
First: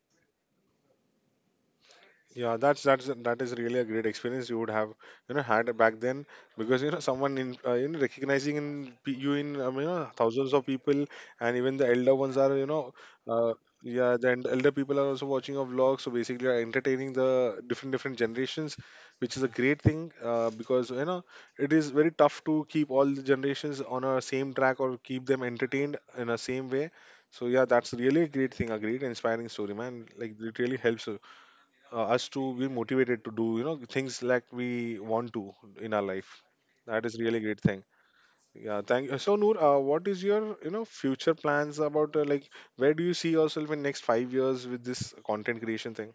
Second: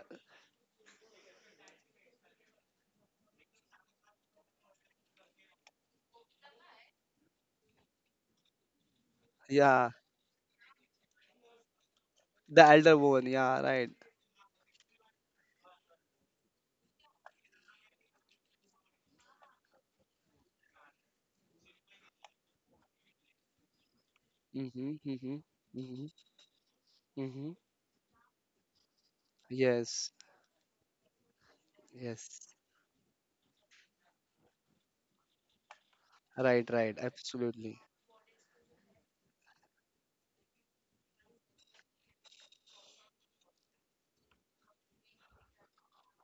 Yeah, that's that's that is really a great experience you would have, you know, had back then, because you know someone in uh, you know recognizing in pe- you in um, you
Yeah,
know thousands of people, and even the elder ones are,
the
you know,
elder one.
uh,
Yeah, right.
yeah, then elder people are also watching a vlogs, so basically are entertaining the different different generations, which is a great thing uh, because you know it is very tough to keep all the generations on a same track
Mhm,
or keep
mhm,
them entertained
mhm,
in a same way. So
mhm.
yeah, that's really a great thing, a great inspiring story,
Yes,
man. Like, it really helps uh, uh, us
yes.
to be motivated to do, you know, things like we want to in our life.
Right, right.
That is really great
Absolutely.
thing. Yeah, thank you so, Noor. Uh, what is your, you know, future plans about uh, like where do you see yourself in next five years with this content creation thing?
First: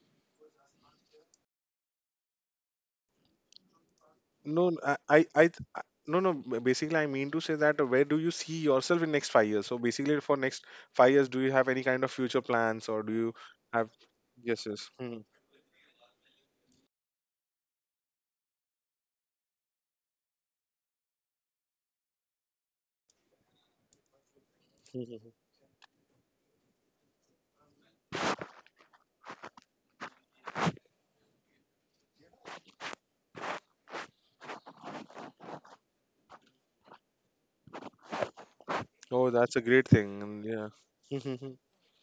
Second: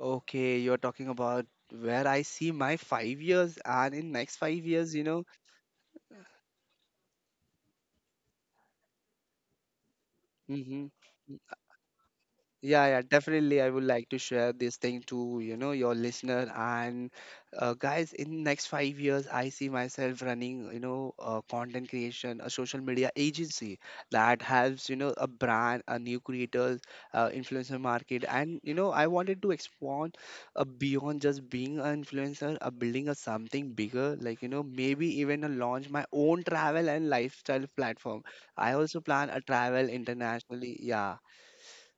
Okay, you're talking about where I see my five years, and in next five
No
years,
I
you know,
I, I th- I- no no b- Basically, I mean to say that, uh, where do you see yourself in next five years? So basically for next
mm-hmm,
five years, do you have any kind of future plans
yeah,
or
yeah,
do you
definitely. I would
have?
like to share
Yes,
this
yes.
thing
Hmm.
to, you know, your listener. And uh, guys, in next five years, I see myself running, you know, uh, content creation, a social media agency that helps, you know, a brand, a new creators, uh, influencer market. And, you know, I wanted to expand uh, beyond just being an influencer, uh, building a something bigger, like, you know, maybe even uh, launch my own travel and lifestyle platform. I also
Oh,
plan a
that's a great
travel
thing. And yeah,
internationally. Yeah.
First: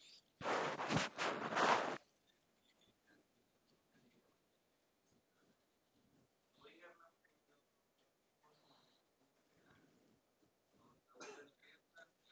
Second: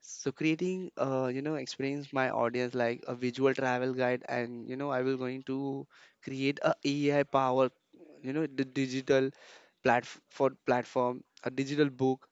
So creating, uh, you know, experience my audience like a visual travel guide, and you know, I will going to create a AI power, you know, the digital platform for platform, a digital book.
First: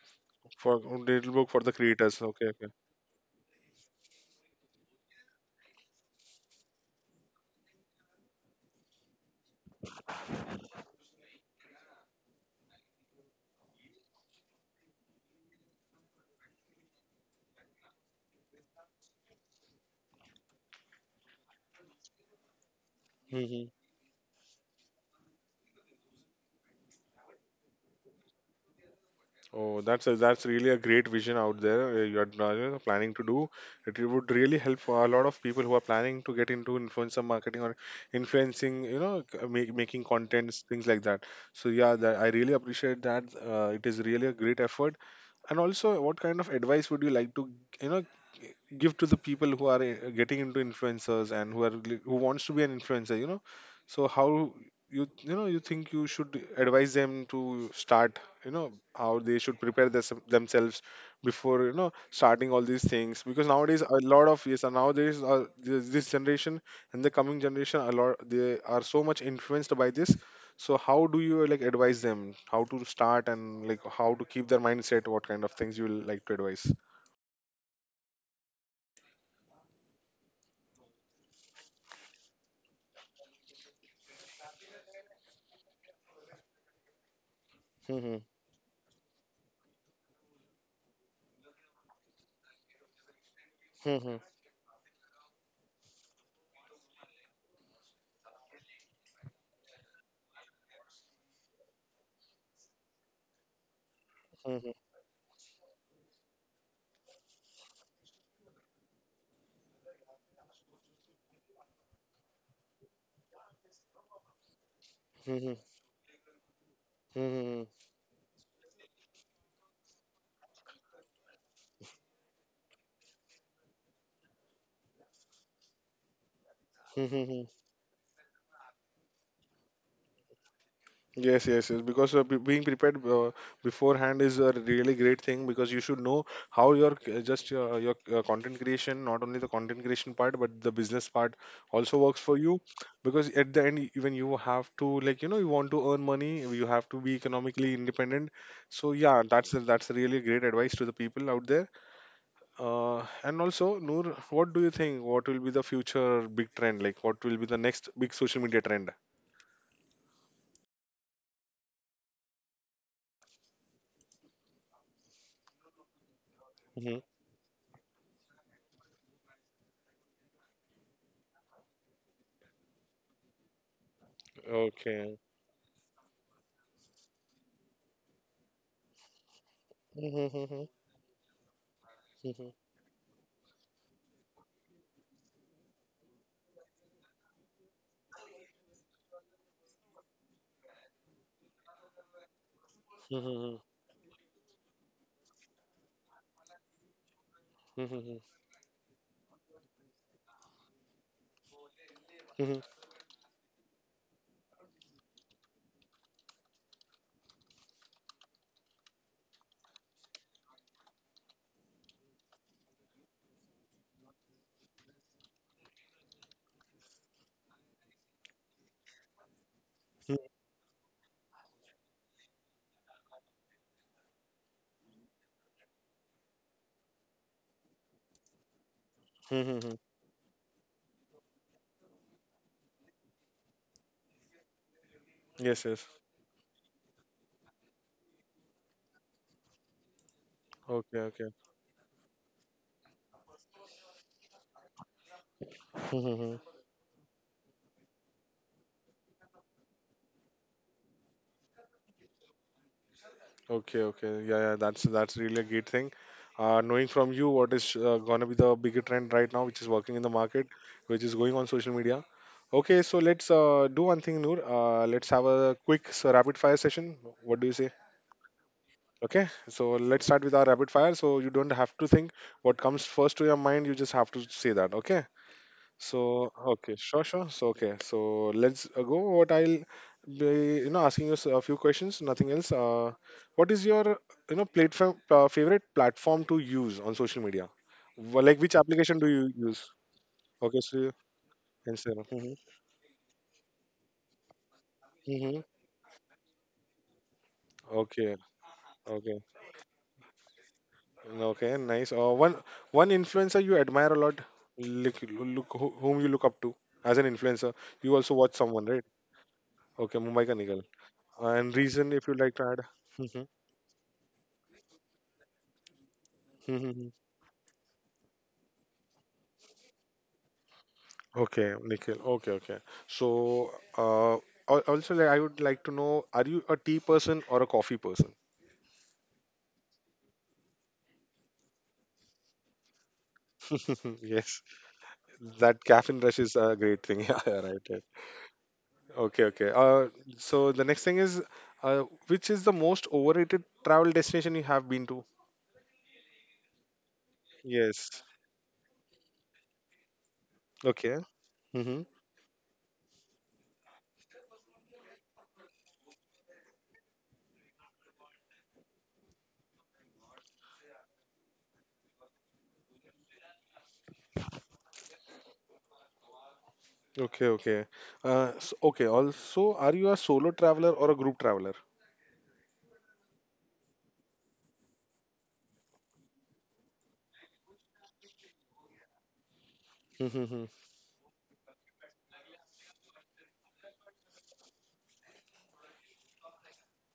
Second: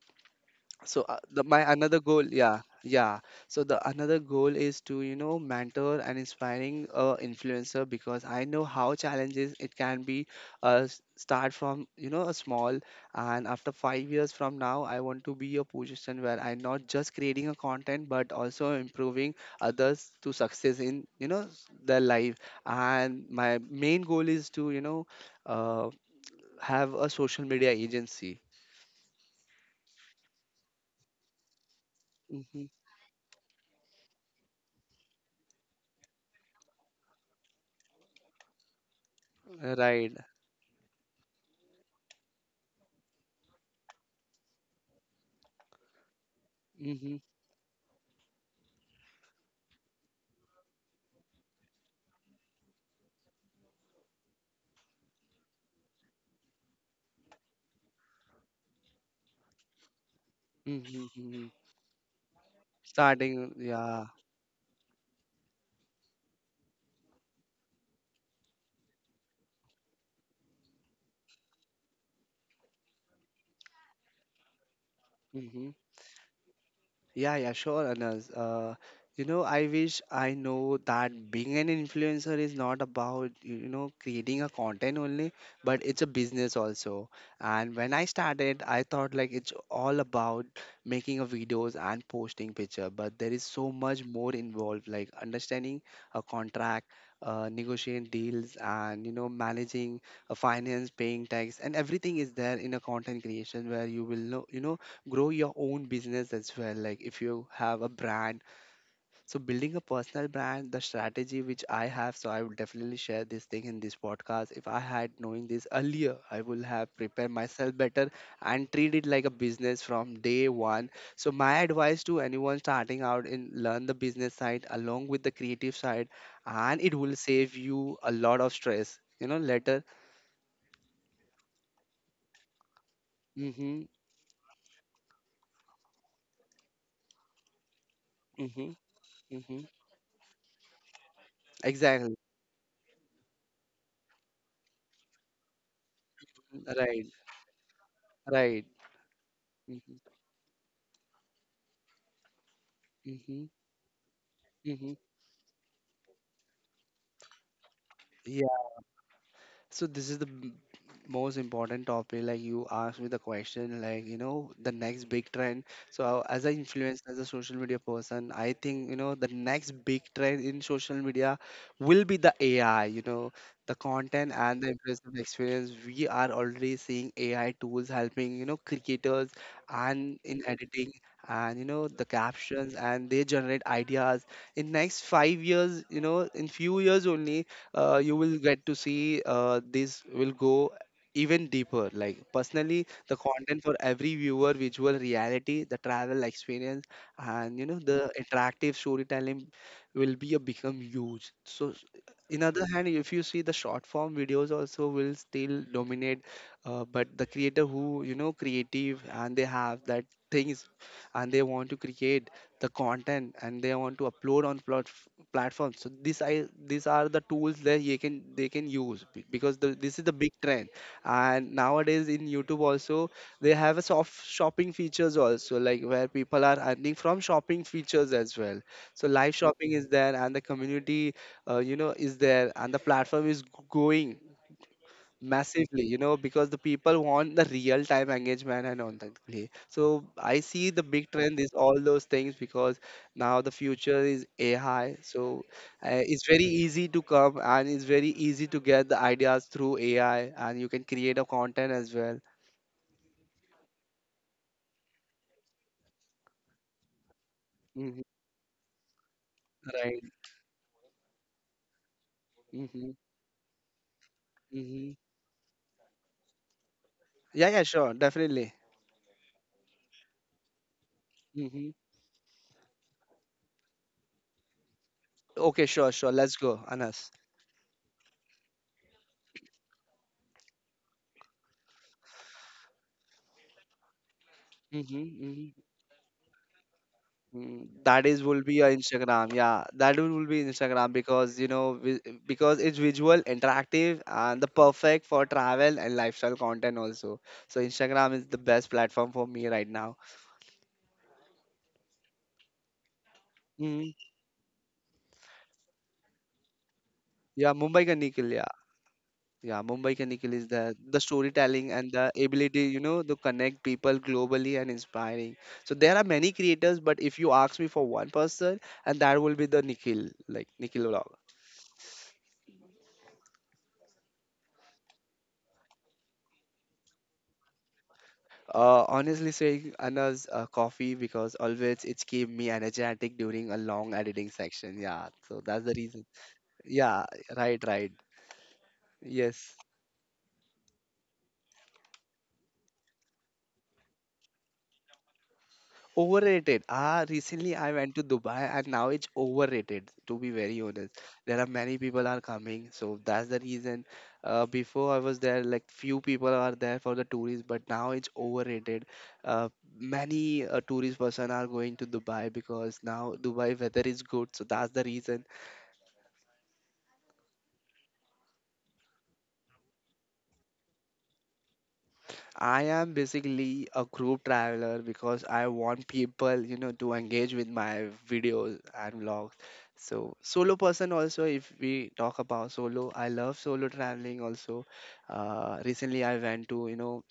for
So uh,
little
the,
book for the
my another
creators.
goal,
Okay,
yeah,
okay.
yeah. So the another goal is to, you know, mentor and inspiring uh, influencer because I know how challenges it can be. Uh, s- start from you know a small, and after five years from now I want to be a position where I not just creating a content, but also improving others to success in you know s- their life. And
Hmm,
my
hmm.
main goal is to, you know, uh, have a social media agency.
Oh, that's a, that's really a great vision out there. uh, You are, uh,
Hmm.
you know, planning to do it. Would really help for a lot of people who are planning to get into influencer marketing or influencing, you know, c- uh, make, making
Right.
contents, things like that. So yeah, that, I really appreciate that. Uh, it is really a great effort. And also, what kind of advice would you
Mm-hmm.
like to, you know, g- give to the people who are uh, getting into influencers and who are li- who wants to be an influencer, you know? So how you, you know, you think you should advise them to start, you know, how they should prepare this, themselves
Mhm, mhm.
before, you know, starting all these things? Because
Starting,
nowadays a
yeah.
lot of, yes, and nowadays uh, this, this generation and the coming generation a lot, they are so much influenced by this. So how do you like advise them, how to start and like how to keep their mindset? What kind of
Mhm.
things you will like to advise?
Yeah, yeah, sure, Anas. Uh, you know, I wish I know that being an influencer is not about, you know, creating a content only, but it's a business also. And when I
Hmm,
started, I thought like it's all about making a videos and posting picture, but there is so
hmm,
much
hmm,
more involved, like understanding a contract, uh, negotiating deals, and you know, managing a finance, paying tax, and everything is there in a content creation where you will know,
hmm,
you
hmm,
know, grow your own business as well, like if you have a brand. So building a personal brand, the strategy which I have, so I will definitely share this thing in this podcast. If I had
hmm, hmm, hmm,
knowing this earlier, I will have prepared
hmm,
myself better and treat it like a business from day one. So my advice to anyone starting out in learn the business side along with the creative side, and it
hmm,
will
hmm, hmm.
save you a lot of stress you know later.
Yes, yes, yes. Because uh, be- being prepared uh,
Mm-hmm,
beforehand is a really great thing, because you should know how your c- uh, just your, your uh, content
mm-hmm,
creation, not only the
mm-hmm.
content creation part, but the business part also works
Exactly.
for you. Because at the end, even you have to, like, you know, you want to earn money, you have to be
Right,
economically independent.
right.
So yeah, that's that's really
Mm-hmm,
great advice to the people out there. Uh, and
mm-hmm.
also, Noor, what do you think?
Mm-hmm.
What will be the future big trend? Like, what will be the next big social
Yeah.
media trend?
So this is the m- most important topic. Like you asked me the question, like you know, the next big trend. So as an
Hmm.
influencer, as a social media person, I think you know the next big trend in social media will be the A I. You know, the content and the
Okay.
impressive experience. We are already seeing A I tools helping you know creators and in editing, and you know the
Mhm,
captions, and they generate ideas. In next five years, you know, in few years only, uh, you will get to see uh, this will go even deeper, like personally the
mhm,
content for every viewer, visual reality, the travel experience, and you know
mhm,
the
mhm,
interactive storytelling will be a become huge. So s- in
mhm,
other hand, if you see the short form videos also will still dominate, uh, but the creator who, you know, creative and they have that things and they want to create the content, and they want to upload on plot platforms. So these i these are the tools that you can they can use, be- because the, this is
mhm.
the big trend. And nowadays in YouTube also, they have a soft shopping features also, like where people are earning from shopping features as well. So live
Hmm.
shopping is there and the community, uh, you know, is there, and the platform is g- growing
Yes, yes.
massively, you know, because the people want the real time engagement and on that play. So I see the
Okay,
big
okay.
trend is all those things because now the future is A I. So uh, it's
Mhm.
very easy to come, and it's very easy to get the ideas through A I, and you can create a content as well.
Okay, okay. Yeah, yeah. That's that's really a great thing. Uh, knowing from you what is uh,
Hmm.
gonna be the bigger trend right now, which is working in
Right.
the market, which is going on social media. Okay, so
Hmm.
let's uh, do one thing, Noor. Uh,
Hmm.
let's have a quick s rapid fire session. What do you
Yeah,
say?
yeah, sure, definitely.
Okay, so let's start with our rapid fire. So you don't have
Hmm.
to think what comes first to your mind. You just have to say that. Okay.
Okay, sure, sure.
So
Let's go,
okay, sure,
Anas.
sure. So okay, so let's uh, go. What I'll be, you know, asking you s- a few questions. Nothing else. Uh, what is your, you know,
Hmm.
platform uh,
Hmm.
favorite platform to use on social media?
Mm, that
Wha-
is
Like,
will
which
be your
application do you
Instagram.
use?
Yeah, that will will be
Okay, so you-
Instagram because you know
Instagram.
vi-
Mm-hmm.
because it's visual, interactive, and the perfect for
Mm-hmm.
travel and lifestyle content also. So
Okay,
Instagram is the best
okay,
platform for me right now.
okay. Nice. Uh, one one influencer you admire a
Mm,
lot. Look, look, who- whom you look up to as an influencer.
yeah, Mumbai
You
Ka
also watch
Nikhil. Yeah,
someone, right?
yeah,
Okay,
Mumbai Ka
Mumbai ka
Nikhil is
Nigal.
the the
And
storytelling
reason
and
if
the
you like to add.
ability you know to connect people globally and inspiring. So there are many creators, but if you ask me for one person, and that will be the Nikhil, like Nikhil vlog.
Okay, Nikhil. Okay, okay. So, uh, al- also, like, I would like to know, are you a tea person or a coffee person?
Uh, honestly saying, Anna's uh, coffee because always it keep me energetic during a long editing
Yes,
section. Yeah, so that's
that
the reason.
caffeine rush is a great
Yeah,
thing. Yeah, yeah,
right,
right.
right.
Right. Okay,
Yes.
okay. Uh, so the next thing is, uh, which is the most overrated travel destination you have been to?
Overrated. Ah, recently I
Yes.
went to Dubai, and now it's overrated, to be very
Okay.
honest. There are
Mm-hmm.
many people are coming, so that's the reason. Uh, before I was there, like few people are there for the tourists, but now it's overrated. Uh, Many uh, tourist person are going to Dubai because now Dubai weather is good, so that's the reason.
Okay, okay. Uh, so, okay. Also, are you a solo traveler or a group traveler?
I am basically a group traveler because I want people, you know, to engage with my videos and vlogs. So
Mm-hmm.
solo person also, if we talk about solo, I love solo traveling also. Uh, recently I went to, you know,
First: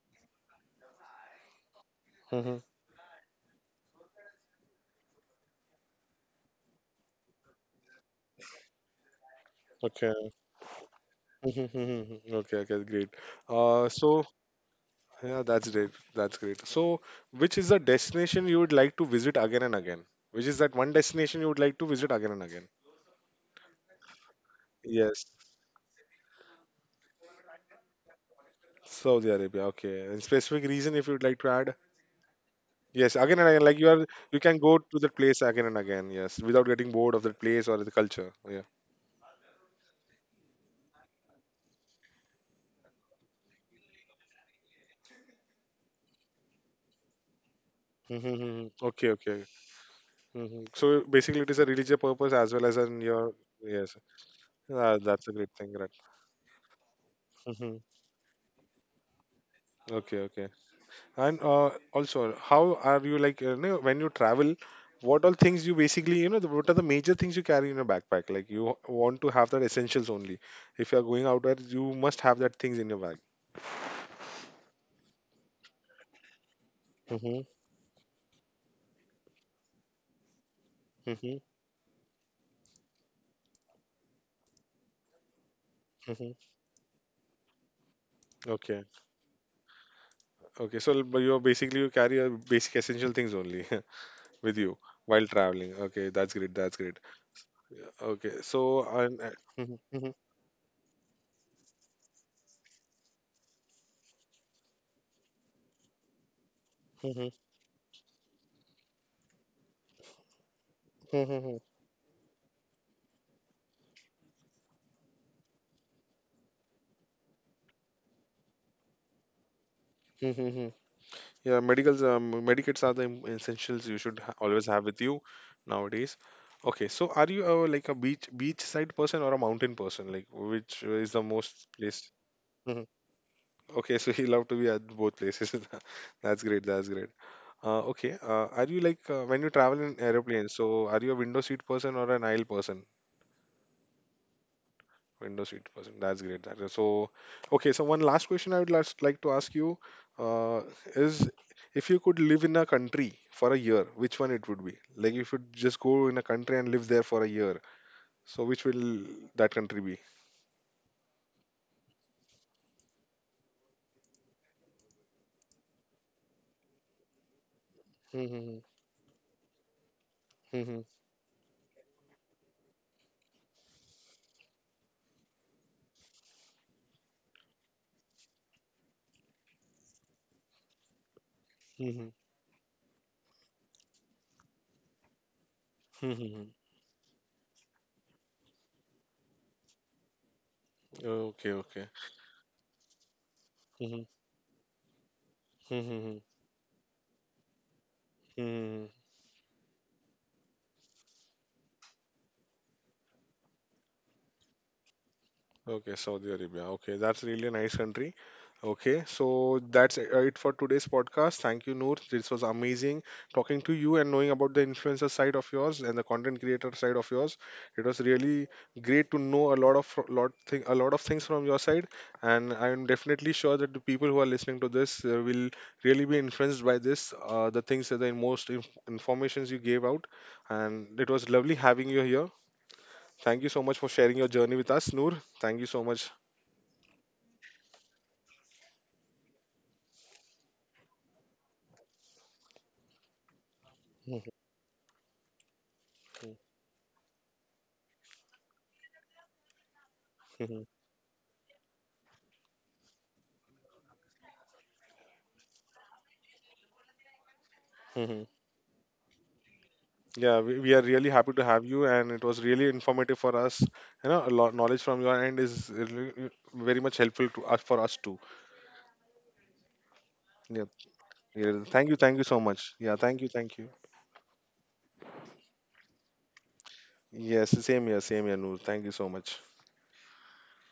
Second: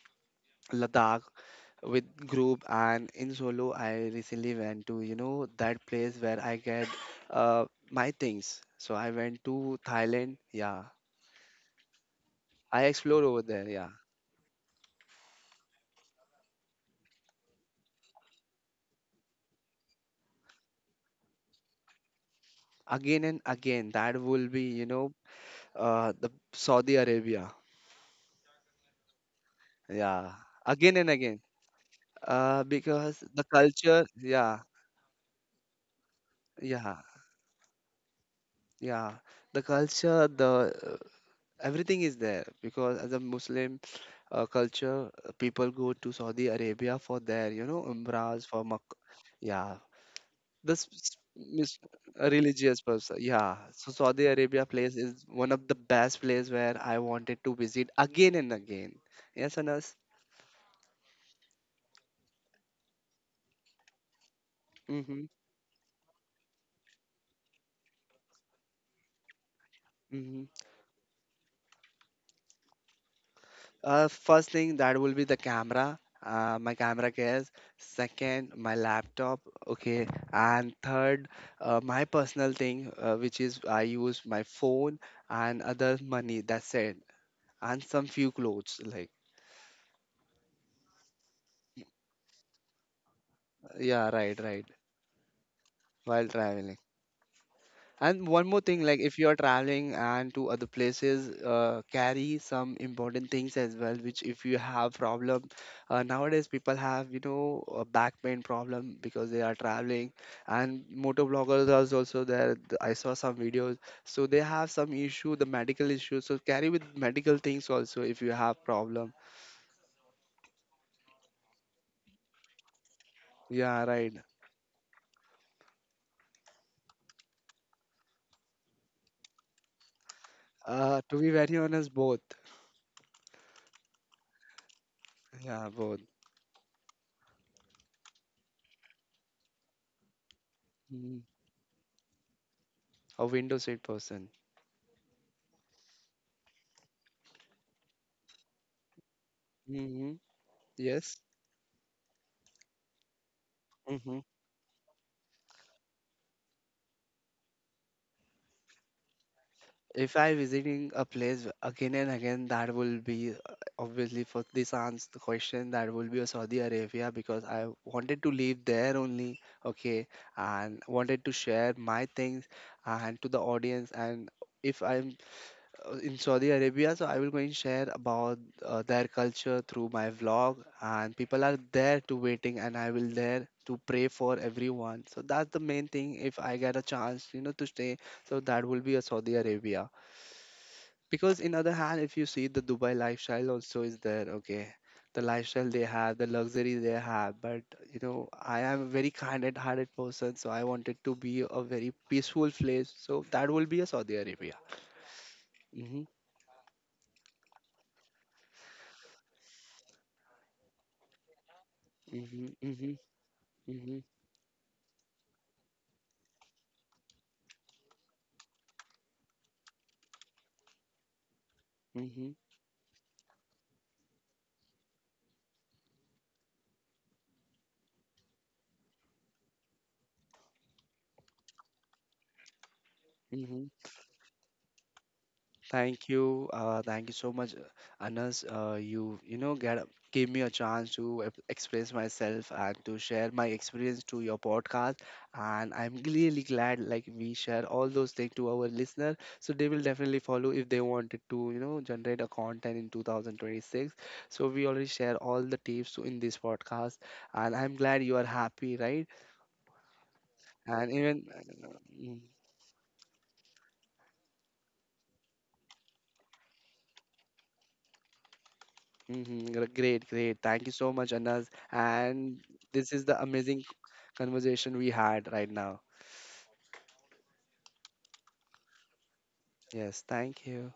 Ladakh with
Mm-hmm.
group, and in solo I recently went to, you know, that place where I get uh, my things. So I went to Thailand.
Okay.
Yeah.
Mm-hmm. Mm-hmm, mm-hmm. Okay,
I
okay, great.
explore over there. Yeah.
Uh, so. Yeah, that's great. That's great. So, which is the destination you would like to visit again and again? Which is that one destination you would like to visit again and again?
Again and again, that will be you know
Yes,
Uh, the Saudi Arabia.
Saudi Arabia. Okay. And
Yeah.
specific reason if
Again and
you'd like to
again.
add?
Uh,
Yes,
because
again and
the
again. Like you are,
culture,
you can
yeah,
go to the place again and again. Yes, without getting
yeah,
bored of the place or the culture. Yeah.
yeah. The culture, the uh, everything is there because as a Muslim uh, culture, uh, people go to Saudi Arabia for their, you know, umrahs
Mm-hmm.
for mak
Okay. Okay.
yeah.
Hmm, so
This s-
basically, it is a religious
mis-
purpose
a
as well as in
religious
your.
person, yeah.
Yes.
So Saudi Arabia
Ah,
place
that's a
is
great
one
thing,
of
right?
the best place where I wanted to
Hmm.
visit again and again. Yes, Anas.
Okay. Okay. And uh, also, how are you like, uh, you know, when you travel? What all
Mm-hmm.
things you basically you know the, what are the major things you carry in your backpack? Like, you want to have that essentials only.
Mm-hmm.
If you are going out there, you must have that things in your bag.
Uh, first thing that will be the camera, uh, my camera
Hmm.
case. Second, my laptop. Okay, and
Hmm.
third, uh, my personal thing, uh, which is I use my phone and other
Hmm.
money. That's it, and some few
Okay.
clothes. Like
Okay. So, but you are basically you carry your basic essential things only,
yeah, right, right.
with you while traveling. Okay,
While
that's great.
traveling.
That's great.
And one
Okay.
more thing,
So,
like if
and,
you are
uh, mhm,
traveling
mhm,
and to other places, uh, carry some important things as well. Which if you have problem, uh, nowadays people have you
mhm,
know a back pain problem because they are traveling, and motor
mhm,
bloggers are also there. th- I saw some videos, so they have some issue, the medical issue. So carry with medical things also if you have problem.
mhm, mhm. Yeah, medicals, um, medikits are the im- essentials you
Yeah,
should
right.
ha- always have with you nowadays. Okay, so are you uh, like a beach beachside person or a mountain person? Like, which is
Uh,
the
to be
most
very
place?
honest, both.
Mhm. Okay, so you love to be at both places.
Yeah, both.
That's great. That's great. Uh, okay, uh, are you like, uh, when you travel in aeroplanes? So, are you a window
Mm.
seat person or an aisle person?
A window seat person.
Windows eight percent. That's great. That- So, okay. So one last question I would last like to ask you
Hmm.
uh, is,
Yes.
if you could live in a country for a year, which one
Mm-hmm.
it would be? Like, if you just go in a country and live there for a year, so which will that country be?
If I visiting a place again and again, that will be uh, obviously for this answer the question that will be a Saudi Arabia because I
Hmm.
wanted to
Hmm.
live there only, okay,
Hmm.
and wanted to share my things and to the audience. And if I'm uh, in Saudi Arabia, so I will going to share about uh, their culture through my vlog, and people are
Hmm.
there to waiting, and I will there to pray for everyone. So that's the main
Hmm. Hmm.
thing.
Hmm.
If I get a chance, you know, to stay, so that will be a Saudi Arabia
Hmm. Okay.
because in
Okay.
other hand, if you see the Dubai lifestyle also
Hmm.
is there, okay, the
Hmm.
lifestyle they
Hmm.
have, the luxury they have, but you know I
Hmm.
am a very kind hearted person, so I wanted to be a very peaceful place, so that will be a Saudi Arabia.
Okay,
Mm-hmm,
Saudi Arabia. Okay, that's really a nice country. Okay, so that's uh, it for today's podcast. Thank you, Noor. This was
mm-hmm,
amazing
mm-hmm,
talking to you and
mm-hmm,
knowing about the influencer side of yours and the content creator side of yours. It was really great to know a lot of fro- lot thing, a lot of things from your side, and I'm definitely sure that the people who are listening to this uh, will really be influenced by this, uh, the things that the most inf- informations you gave out, and it was lovely having you here. Thank you so much for
mm-hmm.
sharing your journey with us, Noor. Thank you so much.
Thank you. Uh, thank you so much, uh, Anas. Uh, you you know get give me a chance to ep- express myself and to share my experience to your podcast. And I'm
Mhm,
really glad like we share all those things to our listener, so they will definitely follow if they wanted to you know generate a content in two thousand twenty-six. So we already share all the tips in this podcast, and I'm
mhm.
glad you are happy, right?
Yeah, we, we are really
And
happy to
even.
have you, and it was really informative for us. You know, a lot knowledge from your end is really- uh, very much helpful to us for us too.
Mm-hmm. Great, great. Thank you
Yeah,
so much, Anas.
yeah. Thank you,
And
thank you so
this
much.
is
Yeah,
the
thank you,
amazing
thank you.
conversation we had right now.
Yes, same here, same here, Noor. Thank you so much.
Yes, thank you.